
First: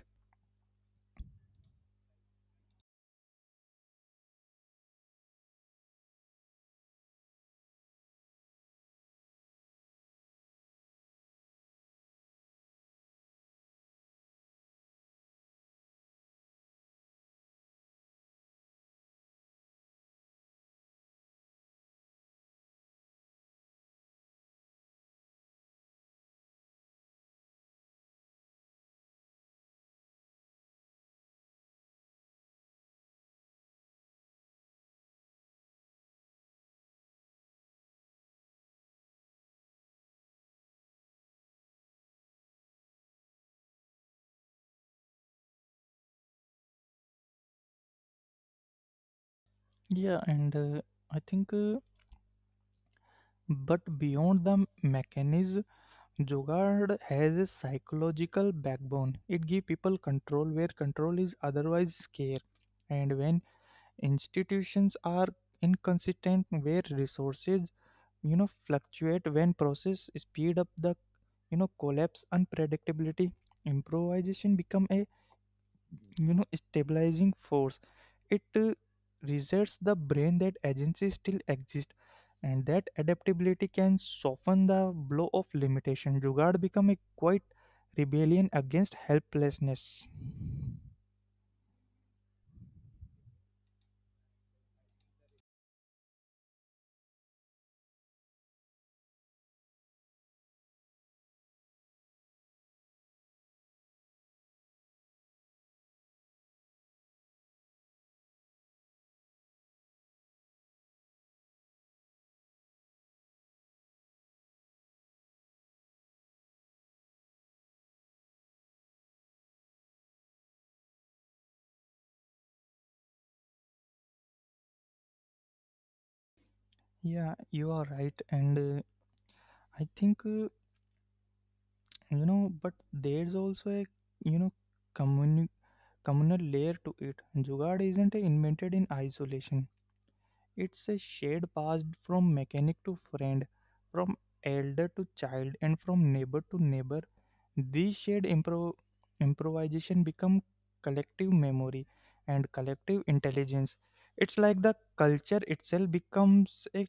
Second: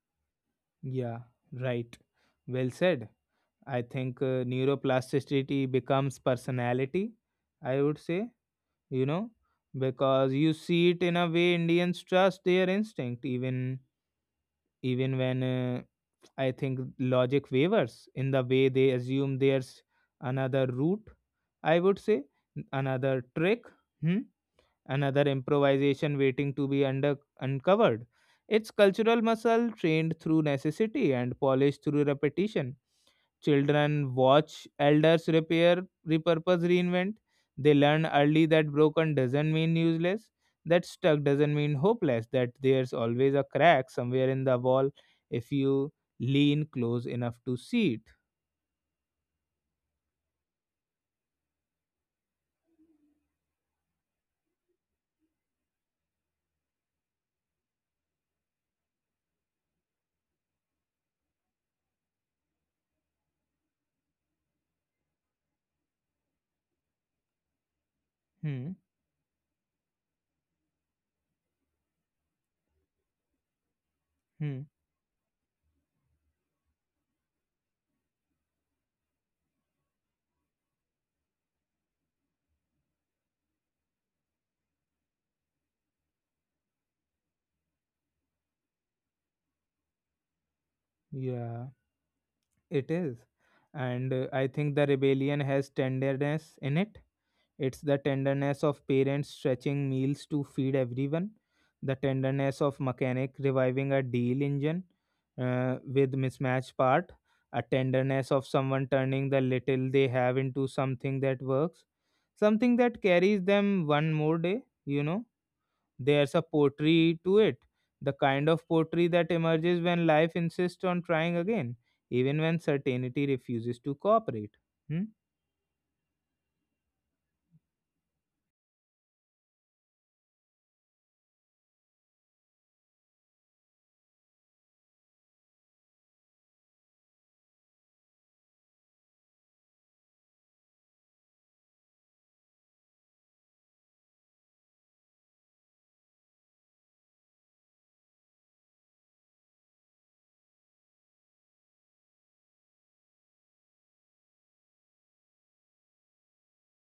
Speaker 1: Yeah, right. Well said. I think neuroplasticity becomes personality, I would say, you know, because you see it in a way Indians trust their instinct, even when I think logic wavers, in the way they assume there's another route, I would say, another trick, hmm, another improvisation waiting to be uncovered. It's cultural muscle trained through necessity and polished through repetition. Children watch elders repair, repurpose, reinvent. They learn early that broken doesn't mean useless, that stuck doesn't mean hopeless, that there's always a crack somewhere in the wall if you lean close enough to see it.
Speaker 2: Yeah, and I think. But beyond the mechanism, Jugaad has a psychological backbone. It gives people control where control is otherwise scarce. And when institutions are inconsistent, where resources
Speaker 1: Hmm.
Speaker 2: fluctuate, when process speed up the collapse unpredictability,
Speaker 1: Hmm.
Speaker 2: improvisation become a stabilizing force. It resets the brain that agency still exists and that adaptability can soften the blow of limitation. Jugad become a quite rebellion against helplessness.
Speaker 1: Yeah, it is. And I think the rebellion has tenderness in it. It's the tenderness of parents stretching meals to feed everyone, the tenderness of mechanic reviving a deal engine with mismatched part, a tenderness of someone turning the little they have into something that works, something that carries them one more day. You know, there's a poetry to it, the kind of poetry that emerges when life insists on trying again, even when certainty refuses to cooperate. Hmm.
Speaker 2: Yeah you are right and I think You know, but there's also a you know communi- communal layer to it. Jugaad isn't invented in isolation. It's a shade passed from mechanic to friend, from elder to child, and from neighbor to neighbor. These shared improvisation become collective memory and collective intelligence. It's like the culture itself becomes a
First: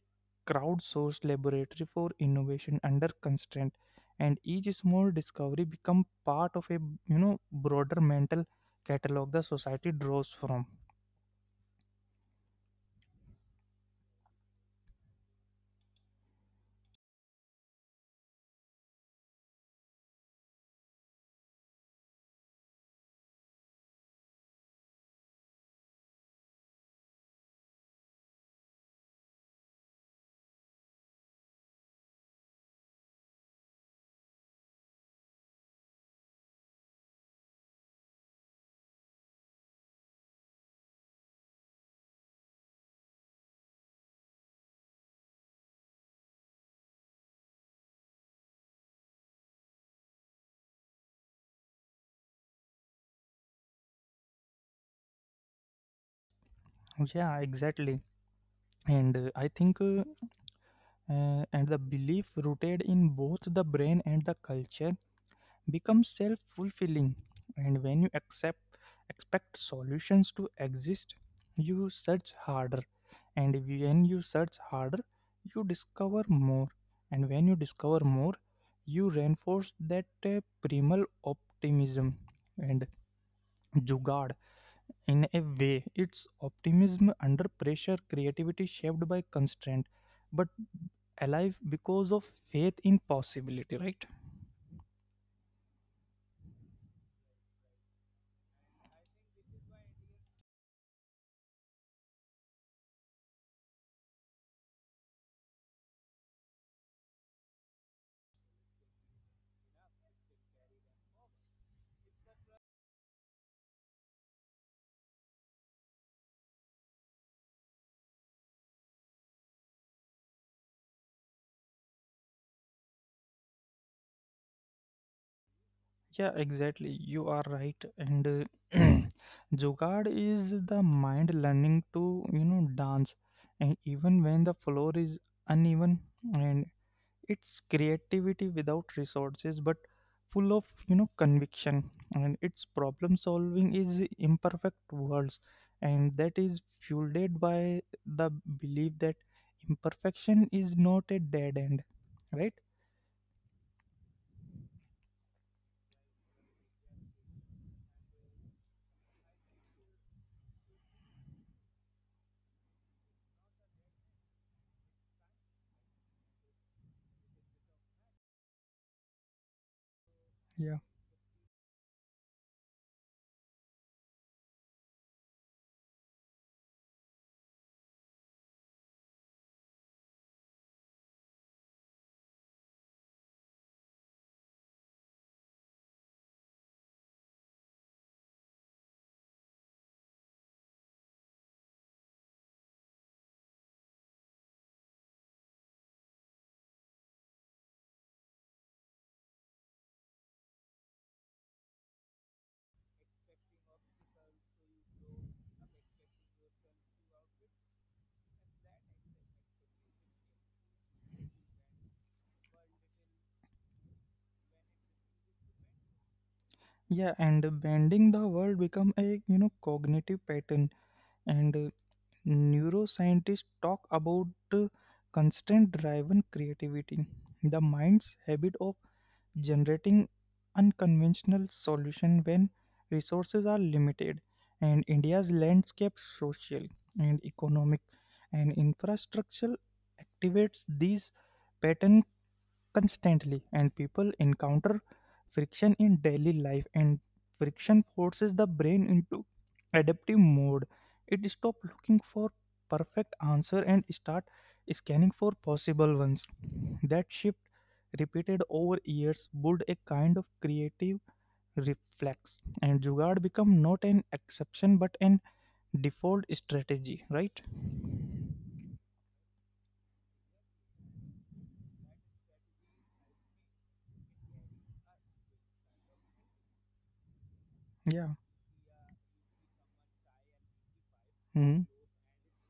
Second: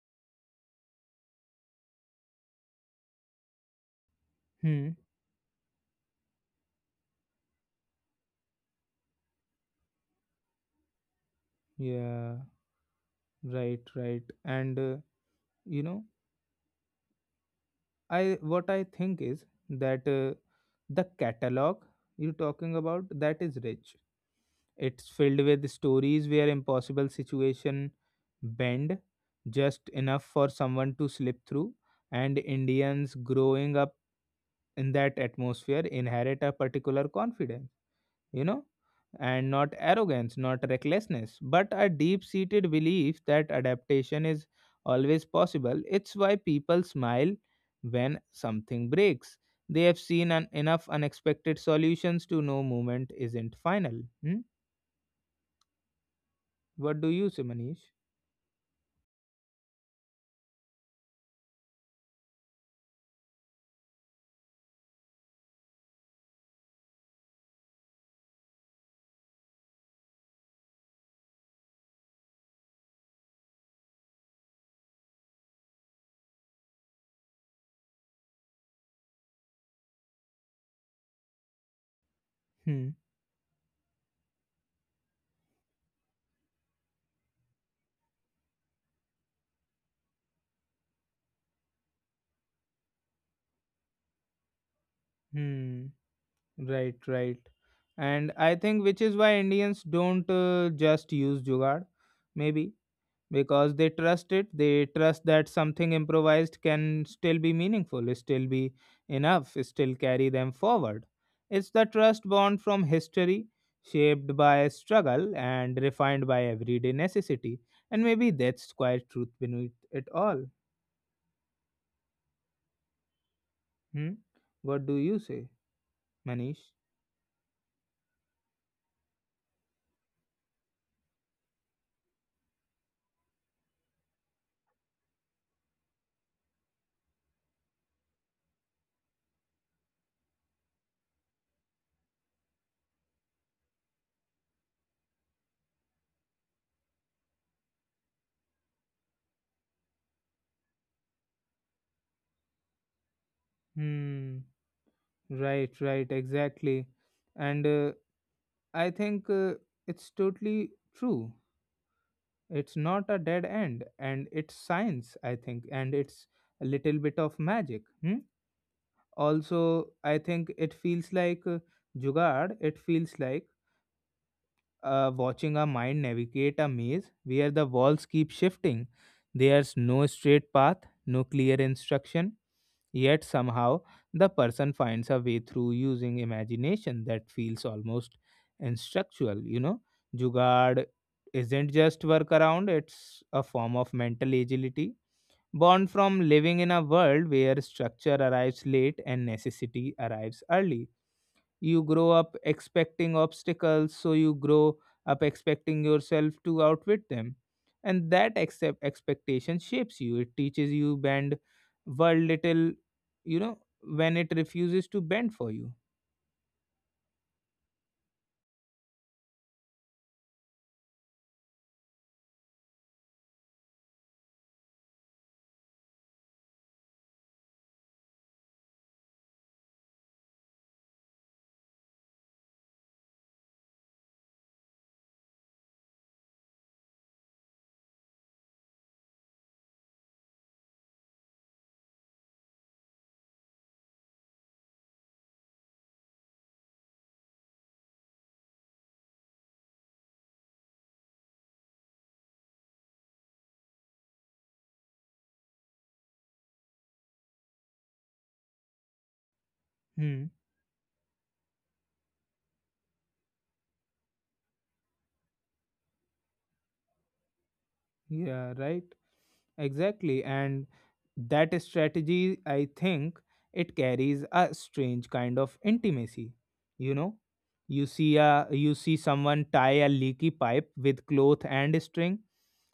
Speaker 2: crowdsourced laboratory for innovation under constraint, and each
Speaker 1: Hmm.
Speaker 2: small discovery become part of a broader mental catalog the society draws from.
Speaker 1: Yeah. Right, right. And you know, I, what I think is that the catalog you're talking about, that is rich. It's filled with stories where impossible situation bend just enough for someone to slip through, and Indians growing up in that atmosphere inherit a particular confidence, you know, and not arrogance, not recklessness, but a deep seated belief that adaptation is always possible. It's why people smile when something breaks. They have seen enough unexpected solutions to know movement isn't final. Hmm? What do you
Speaker 2: Yeah,
Speaker 1: say, Manish?
Speaker 2: exactly. And uh, I think, uh, and the belief rooted in both the brain and the culture becomes self fulfilling. And when you accept, expect solutions to exist, you search harder. And when you search harder, you discover more. And when you discover more, you reinforce that primal optimism
Speaker 1: Hmm.
Speaker 2: and jugad. In a way, it's optimism under pressure, creativity shaped by constraint, but alive because of faith in possibility, right?
Speaker 1: Hmm. Right, right. And I think, which is why Indians don't just use jugaad, maybe. Because they trust it, they trust that something improvised can still be meaningful, still be enough, still carry them forward. It's the trust born from history, shaped by struggle and refined by everyday necessity. And maybe that's quite truth beneath it all. Hmm? What do you say,
Speaker 2: Yeah,
Speaker 1: Manish?
Speaker 2: exactly. You are right. And Jugaad is the mind learning to, you know, dance. And even when the floor is uneven, and it's creativity without resources, but full of, you know, conviction. And its problem solving is imperfect worlds. And that is fueled by the belief that imperfection is not a dead end, right?
Speaker 1: Hmm, right, right, exactly. And I think, it's totally true. It's not a dead end, and it's science, I think, and it's a little bit of magic. Hmm? Also, I think it feels like, jugaad, it feels like, watching a mind navigate a maze where the walls keep shifting. There's no straight path, no clear instruction. Yet somehow, the person finds a way through using imagination that feels almost instructual. You know, Jugaad isn't just workaround, it's a form of mental agility born from living in a world where structure arrives late and necessity arrives early. You grow up expecting obstacles, so you grow up expecting yourself to outwit them. And that accept expectation shapes you, it teaches you bend world little, you know, when it refuses to bend for you.
Speaker 2: Yeah, and bending the world become a cognitive pattern, and neuroscientists talk about uh, constraint-driven creativity, the mind's habit of generating unconventional solution when resources are limited. And India's landscape, social and economic, and infrastructural activates these pattern constantly. And people encounter friction in daily life, and friction forces the brain into adaptive mode. It stops looking for perfect answer and start scanning for possible ones. That shift repeated over years build a
Speaker 1: Hmm.
Speaker 2: kind of creative reflex, and jugaad become not an exception but an default strategy, right?
Speaker 1: Yeah, right. Exactly. And that strategy, I think, it carries a strange kind of intimacy. You know,
Speaker 2: Yeah.
Speaker 1: you see someone tie a leaky pipe with cloth and
Speaker 2: hmm
Speaker 1: string,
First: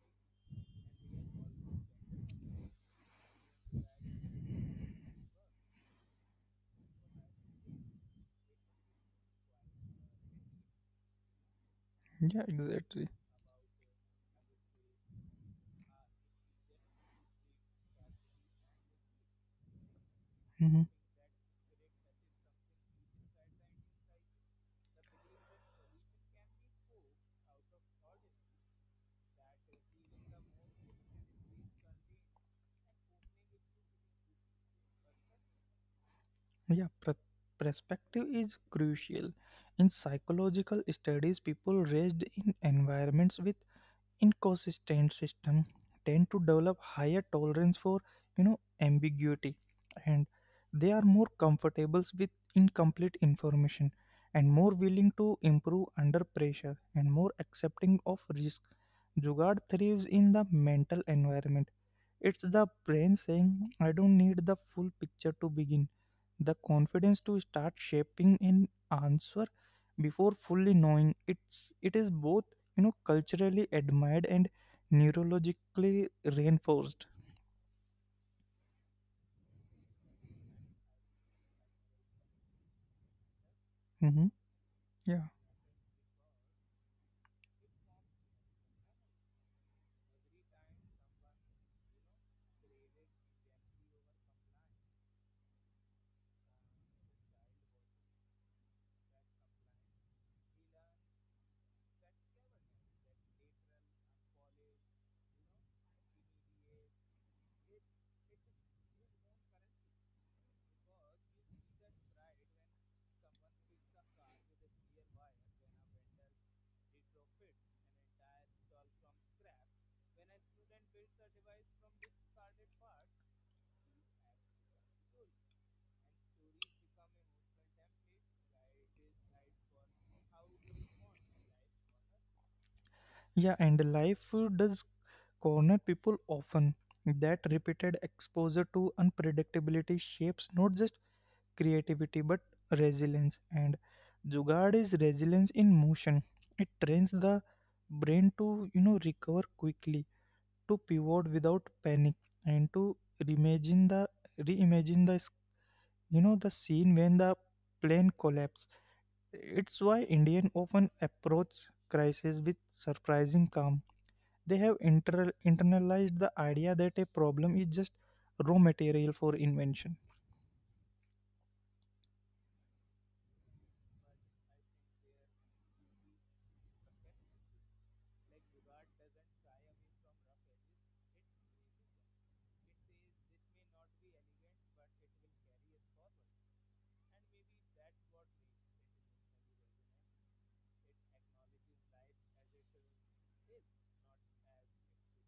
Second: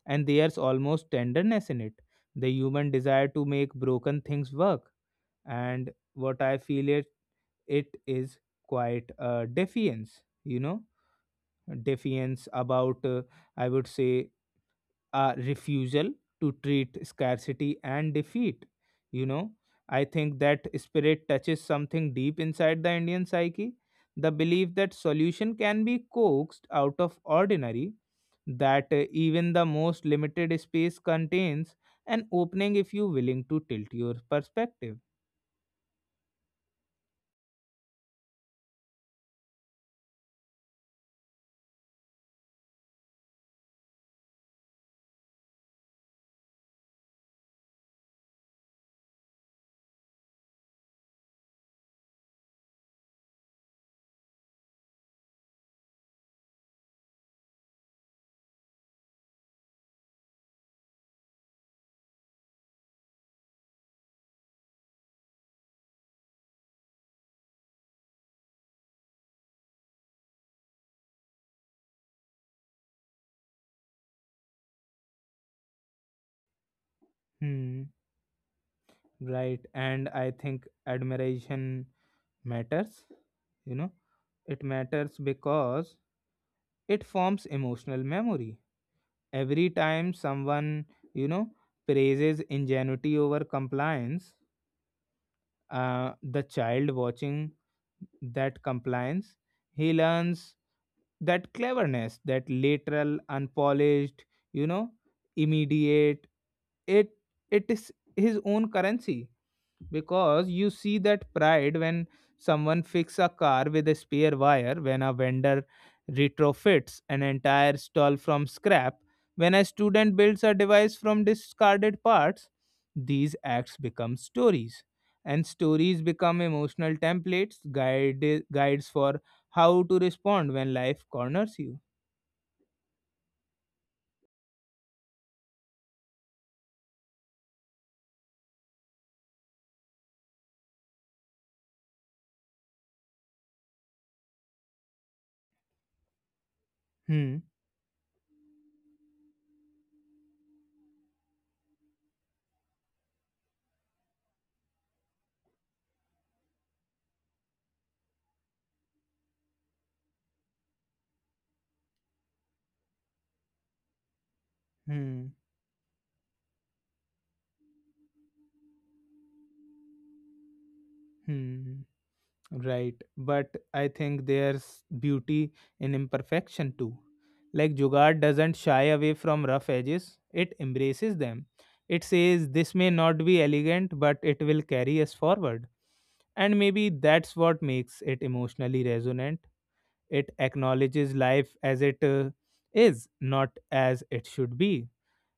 Speaker 1: and there's almost tenderness in it. The human desire to make broken things work, and what I feel, it is quite a defiance. You know,
Speaker 2: yeah,
Speaker 1: defiance about,
Speaker 2: exactly.
Speaker 1: I would say, a refusal to treat scarcity and defeat. You know, I think that spirit touches something deep inside the Indian psyche, the belief that solution can be coaxed out of ordinary, that even the most limited space contains an opening if you willing to tilt your perspective.
Speaker 2: Yeah, perspective is crucial. In psychological studies, people raised in environments with inconsistent system tend to develop higher tolerance for, you know, ambiguity, and they are more comfortable with incomplete information, and more willing to improve under pressure, and more accepting of risk. Jugad thrives in the mental environment. It's the brain saying, "I don't need the full picture to begin." The confidence to start shaping an answer before fully knowing it is both culturally admired and neurologically reinforced.
Speaker 1: Hmm, right. And I think admiration matters, you know,
Speaker 2: Hmm
Speaker 1: it matters
Speaker 2: yeah.
Speaker 1: because it forms emotional memory. Every time someone, you know, praises ingenuity over compliance, the child watching that compliance, he learns that cleverness, that literal unpolished, you know, immediate, it it is his own currency. Because you see that pride when someone fixes a car with a spare wire, when a vendor retrofits an entire stall from scrap, when a student builds a device from discarded parts, these acts become stories, and stories become emotional templates, guides for how to respond when life corners you.
Speaker 2: yeah and Life does corner people often. That repeated exposure to unpredictability shapes not just creativity but resilience, and Jugad is resilience in motion. It trains
Speaker 1: Hmm.
Speaker 2: the brain to recover quickly, to pivot without panic, and to reimagine the reimagine the the scene when the plane collapsed. It's why Indian often approach crisis with surprising calm. They have
Speaker 1: Hmm.
Speaker 2: internalized the idea that a problem is just raw material for invention.
Speaker 1: Hmm. Right, but I think there's beauty in imperfection too. Like Jugaad doesn't shy away from rough edges, it embraces them. It says this may not be elegant, but it will carry us forward. And maybe that's what makes it emotionally resonant. It acknowledges life as it is, not as it should be.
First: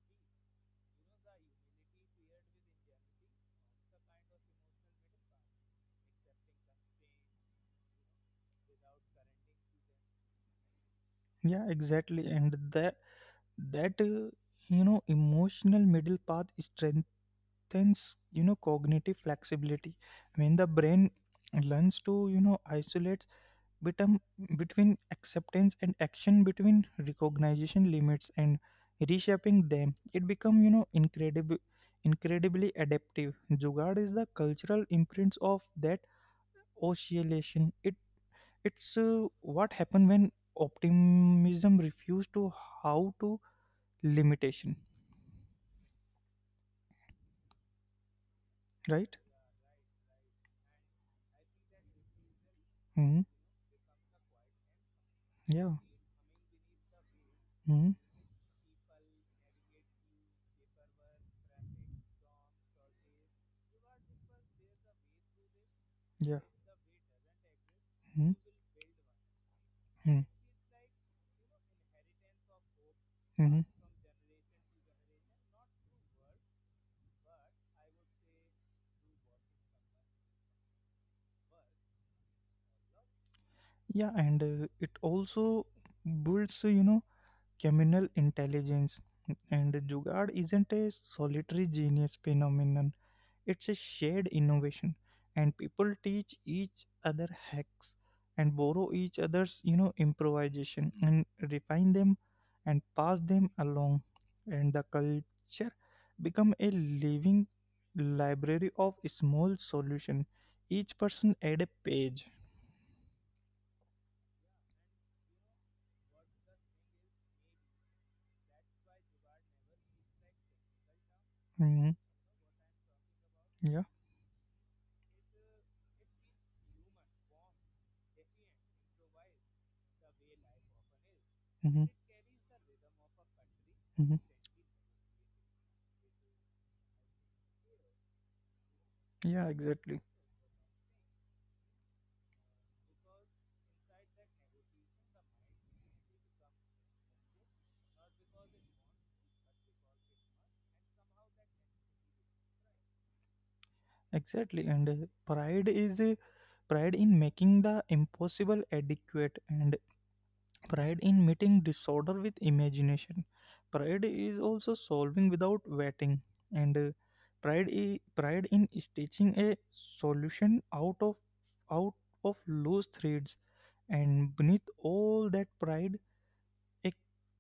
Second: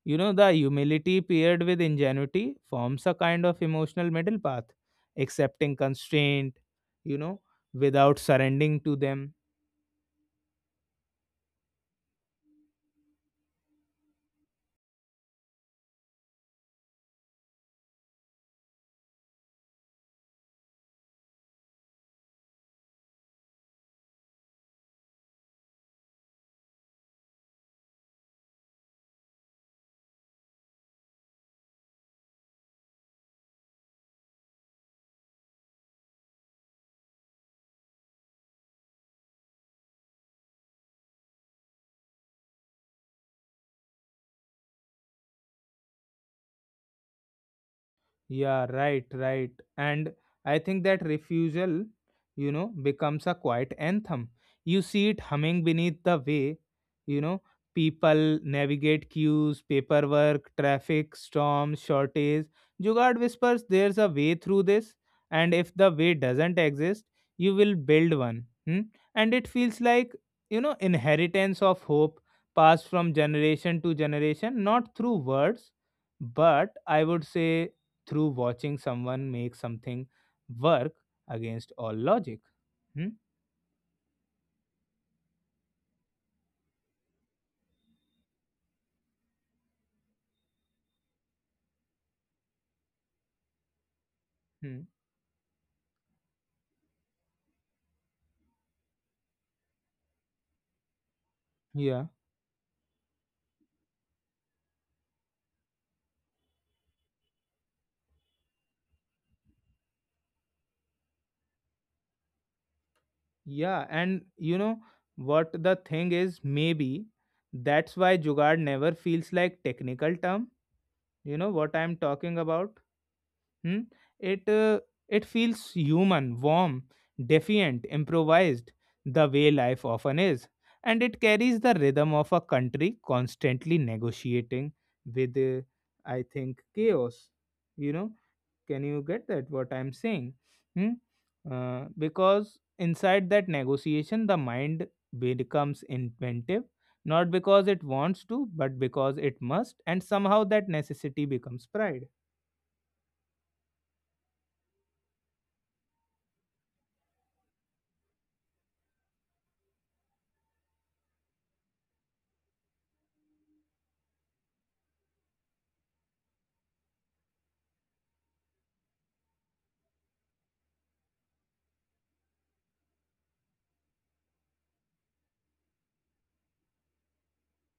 Speaker 1: You know, the humility paired with ingenuity forms a kind of emotional middle path, accepting constraint, you know, without surrendering to them.
Speaker 2: Yeah, exactly. And that that emotional middle path strengthens cognitive flexibility. When the brain learns to isolate betum- between acceptance and action, between recognition limits and reshaping them, it become you know incredible incredibly adaptive. Jugaad is the cultural imprints of that oscillation. It's what happened when optimism refused to how to limitation,
Speaker 1: Yeah, right,
Speaker 2: right?
Speaker 1: right. And I think that refusal, you know,
Speaker 2: hmm
Speaker 1: becomes a quiet anthem. You see it humming
Speaker 2: yeah.
Speaker 1: beneath the way, you know,
Speaker 2: hmm
Speaker 1: people navigate queues, paperwork, traffic, storms, shortage. Jugard whispers, there's a way through this. And if the way
Speaker 2: yeah
Speaker 1: doesn't exist, you will build
Speaker 2: hmm
Speaker 1: one. Hmm? And it feels like,
Speaker 2: hmm
Speaker 1: you know, inheritance of hope passed from generation
Speaker 2: hmm
Speaker 1: to generation, not through words, but I would say through watching someone make something work against all logic. Hmm?
Speaker 2: yeah, and it also builds communal intelligence. And Jugaad isn't a solitary genius phenomenon, it's a shared
Speaker 1: Hmm.
Speaker 2: innovation. And people teach each other hacks and borrow each other's, you know, improvisation and refine
Speaker 1: Yeah,
Speaker 2: them and pass them along. And the culture become a living library of small solution. Each person add a page.
Speaker 1: yeah, and you know what the thing is, maybe that's why Jugad never feels like technical term. You know what I'm
Speaker 2: Mhm.
Speaker 1: talking about? Hmm?
Speaker 2: Yeah.
Speaker 1: It uh, it feels human, warm, defiant, improvised, the way life often is, and it carries the
Speaker 2: hmm
Speaker 1: rhythm of a country constantly
Speaker 2: hmm
Speaker 1: negotiating with, I think, chaos. You know, can you get that?
Speaker 2: Yeah,
Speaker 1: What I'm
Speaker 2: exactly.
Speaker 1: saying? Hmm? Because inside that negotiation, the mind becomes inventive, not because it wants to, but because it must, and somehow that necessity becomes pride.
Speaker 2: Exactly. And Pride is a pride in making the impossible adequate, and pride in meeting disorder with imagination. Pride is also solving without waiting, and pride in stitching a solution out of loose threads. And beneath all that pride, a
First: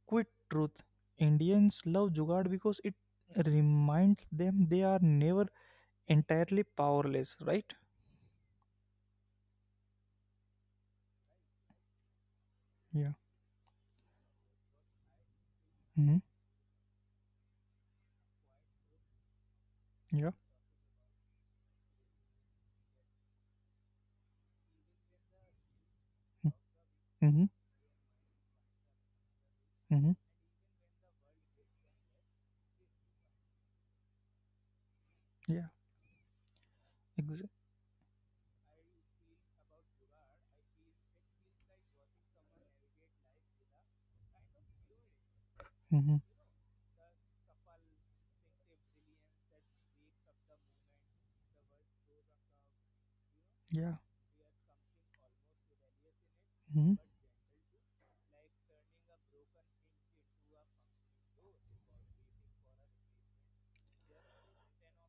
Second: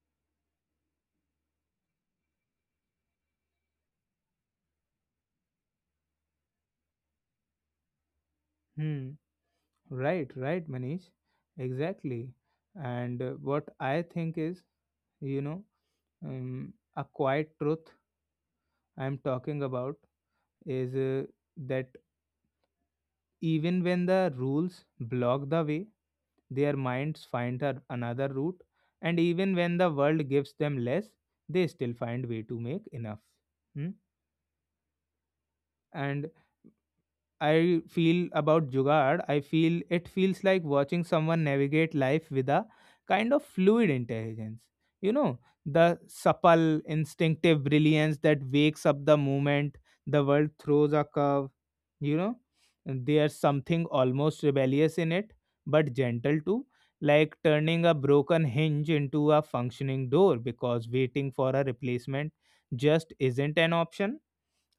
Speaker 2: quick truth: Indians love jugaad because it reminds them they are never entirely powerless, right?
Speaker 1: Hmm. Right, right, Manish. Exactly.
Speaker 2: Yeah.
Speaker 1: And what I think is, you know,
Speaker 2: hmm
Speaker 1: a quiet truth I'm talking about
Speaker 2: yeah
Speaker 1: is that even when the rules block the way, their minds find another route, and even when the
Speaker 2: hmm
Speaker 1: world gives them less, they still find way to make enough. Hmm?
Speaker 2: yeah.
Speaker 1: And
Speaker 2: Exa-
Speaker 1: I feel about Jugaad, I feel it feels like watching someone navigate life with a kind of fluid intelligence. You know,
Speaker 2: Mhm.
Speaker 1: the supple, instinctive brilliance that wakes up the moment the world throws a curve, you know, and there's
Speaker 2: Yeah.
Speaker 1: something almost rebellious in it, but gentle too,
Speaker 2: Mhm.
Speaker 1: like turning a broken hinge into a functioning door because waiting for a replacement just isn't an option.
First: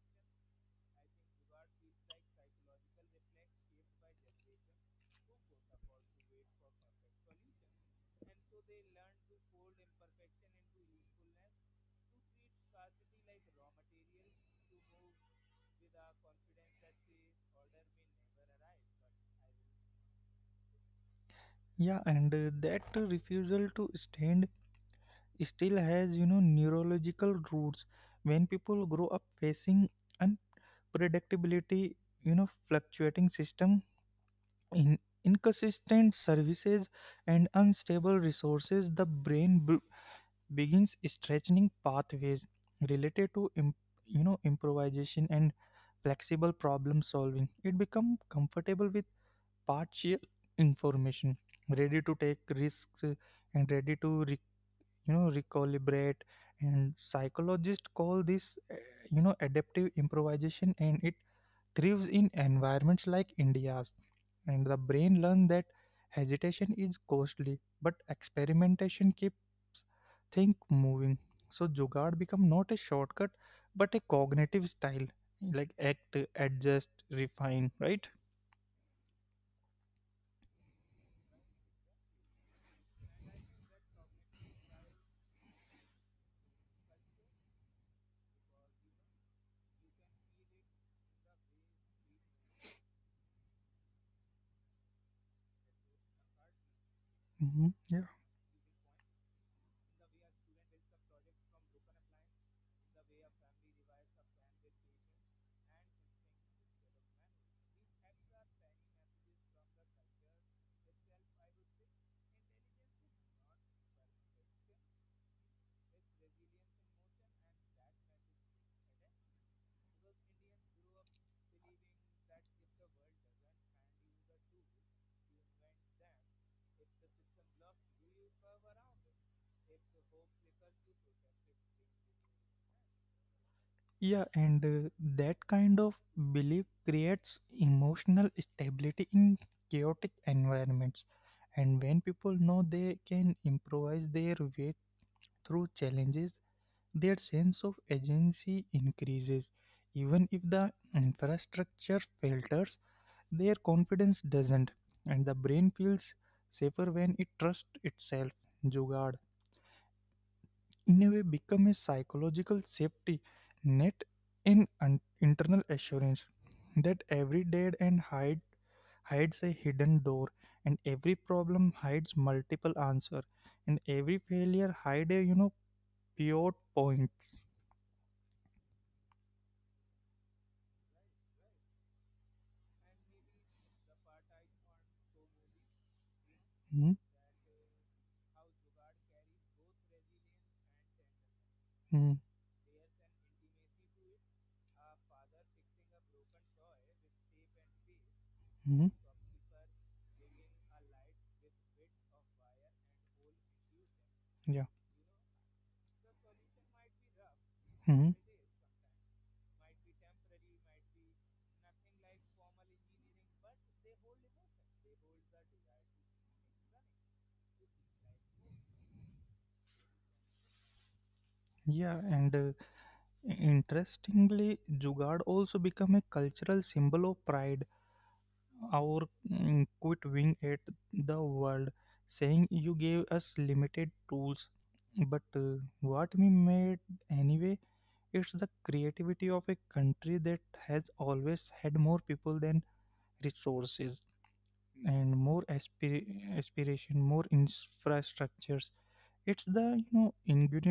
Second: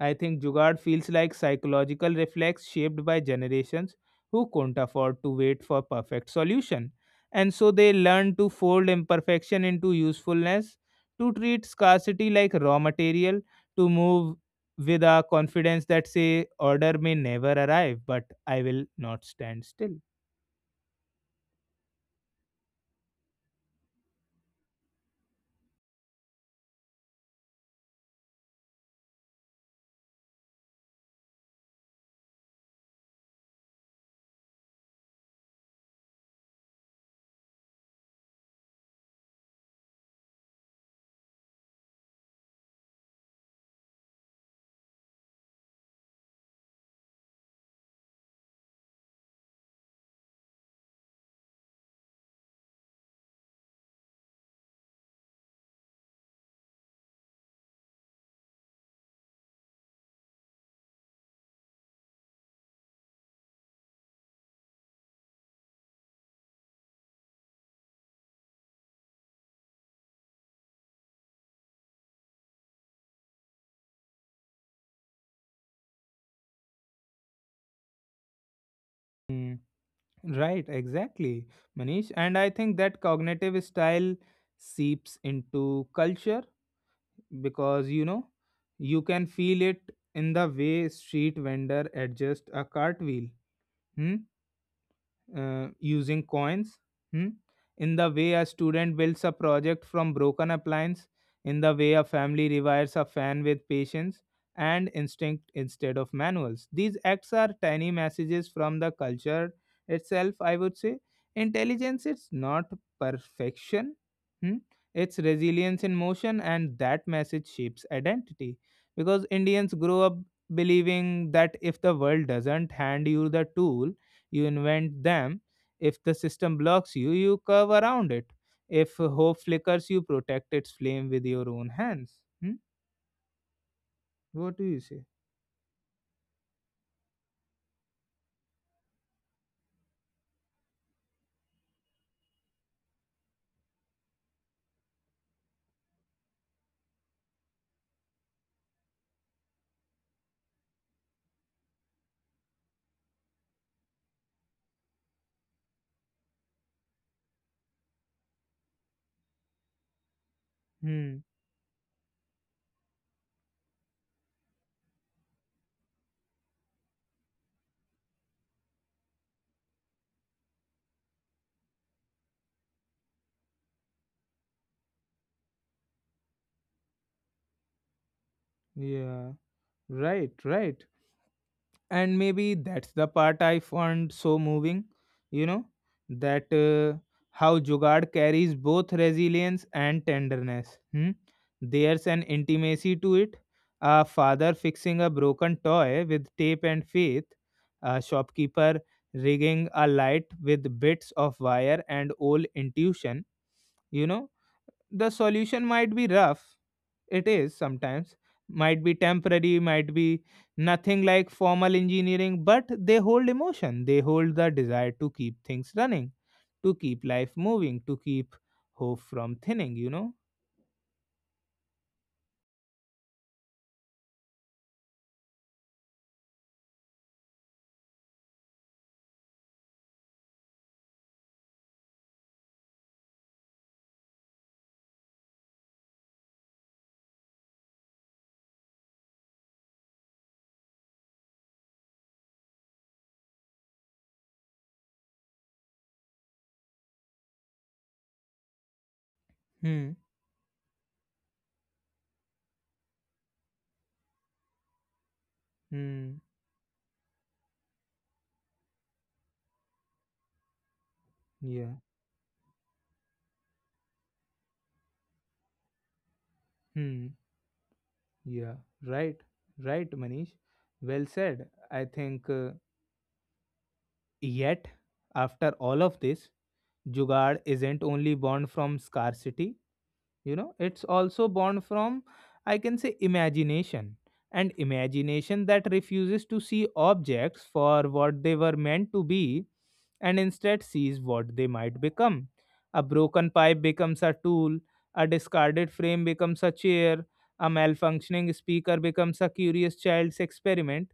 Speaker 1: I think Jugaad feels like psychological reflex shaped by generations who couldn't afford to wait for perfect solution. And so they learn to fold imperfection into usefulness, to treat scarcity like raw material, to move with a confidence that say order may never arrive, but I will not stand still.
Speaker 2: Yeah, and that refusal to stand still has, you know, neurological roots. When people grow up facing unpredictability, you know, fluctuating system, in inconsistent services, and unstable resources, the brain begins stretching pathways related to, you know, improvisation and flexible problem solving. It becomes comfortable with partial information, ready to take risks, and ready to recalibrate. And psychologists call this uh, adaptive improvisation, and it thrives in environments like india's. And the brain learns that hesitation is costly but experimentation keeps think moving. So jugaad become not a shortcut but a cognitive style, like act, adjust, refine, right?
Speaker 1: Mm. Right, exactly, Manish. And I think that cognitive style seeps into culture because you can feel it in the way street vendor adjust a cartwheel. Hmm? Using coins. Hmm?
Speaker 2: mm-hmm. Yeah.
Speaker 1: In the way a student builds a project from broken appliance, in the way a family rewires a fan with patience and instinct instead of manuals. These acts are tiny messages from the culture itself, I would say. Intelligence is not perfection. Hmm? It's resilience in motion, and that message shapes identity because Indians grow up believing that if the world doesn't hand you the tool, you invent them. If the system blocks you, you curve around it. If hope flickers, you protect its flame with your own hands. Hmm?
Speaker 2: Yeah, and
Speaker 1: What do you say?
Speaker 2: that kind of belief creates emotional stability in chaotic environments. And when people know they can improvise their way through challenges, their sense of agency increases. Even if the infrastructure falters, their confidence doesn't, and the brain feels safer when it trusts itself. Jugaad in a way
Speaker 1: Hmm.
Speaker 2: become a psychological safety net and an internal assurance that every dead end hides a hidden door, and every problem hides multiple answer, and every failure hide a pure point.
Speaker 1: Yeah. Right. Right. And maybe that's the part I found so moving, you know that
Speaker 2: Hmm.
Speaker 1: how jugad carries both resilience and tenderness. Hmm?
Speaker 2: Hmm.
Speaker 1: There's an intimacy to it, a father fixing a broken toy with tape and faith, a
Speaker 2: Hmm.
Speaker 1: shopkeeper rigging a light with bits of wire and old intuition. you know
Speaker 2: Yeah.
Speaker 1: the solution might be rough. It is
Speaker 2: hmm,
Speaker 1: sometimes. Might be temporary, might be nothing like formal engineering, but they hold emotion. They hold the desire to keep things running, to keep life moving, to keep hope from thinning, you know?
Speaker 2: yeah, and interestingly jugaad also become a cultural symbol of pride. Our quit wing at the world, saying you gave us limited tools. But what we made anyway, it's the creativity of a country that has always had more people than resources, and more aspiration, more infrastructures. It's the
Speaker 1: Hmm.
Speaker 2: ingenuity
Speaker 1: Hmm. Yeah. Hmm. Yeah. Right. Right, Manish. Well said. I think yet, after all of this, Jugaad isn't only born from scarcity, it's also born from, I can say, imagination. And imagination that refuses to see objects for what they were meant to be, and instead sees what they might become. A broken pipe becomes a tool, a discarded frame becomes a chair, a malfunctioning speaker becomes a curious child's experiment.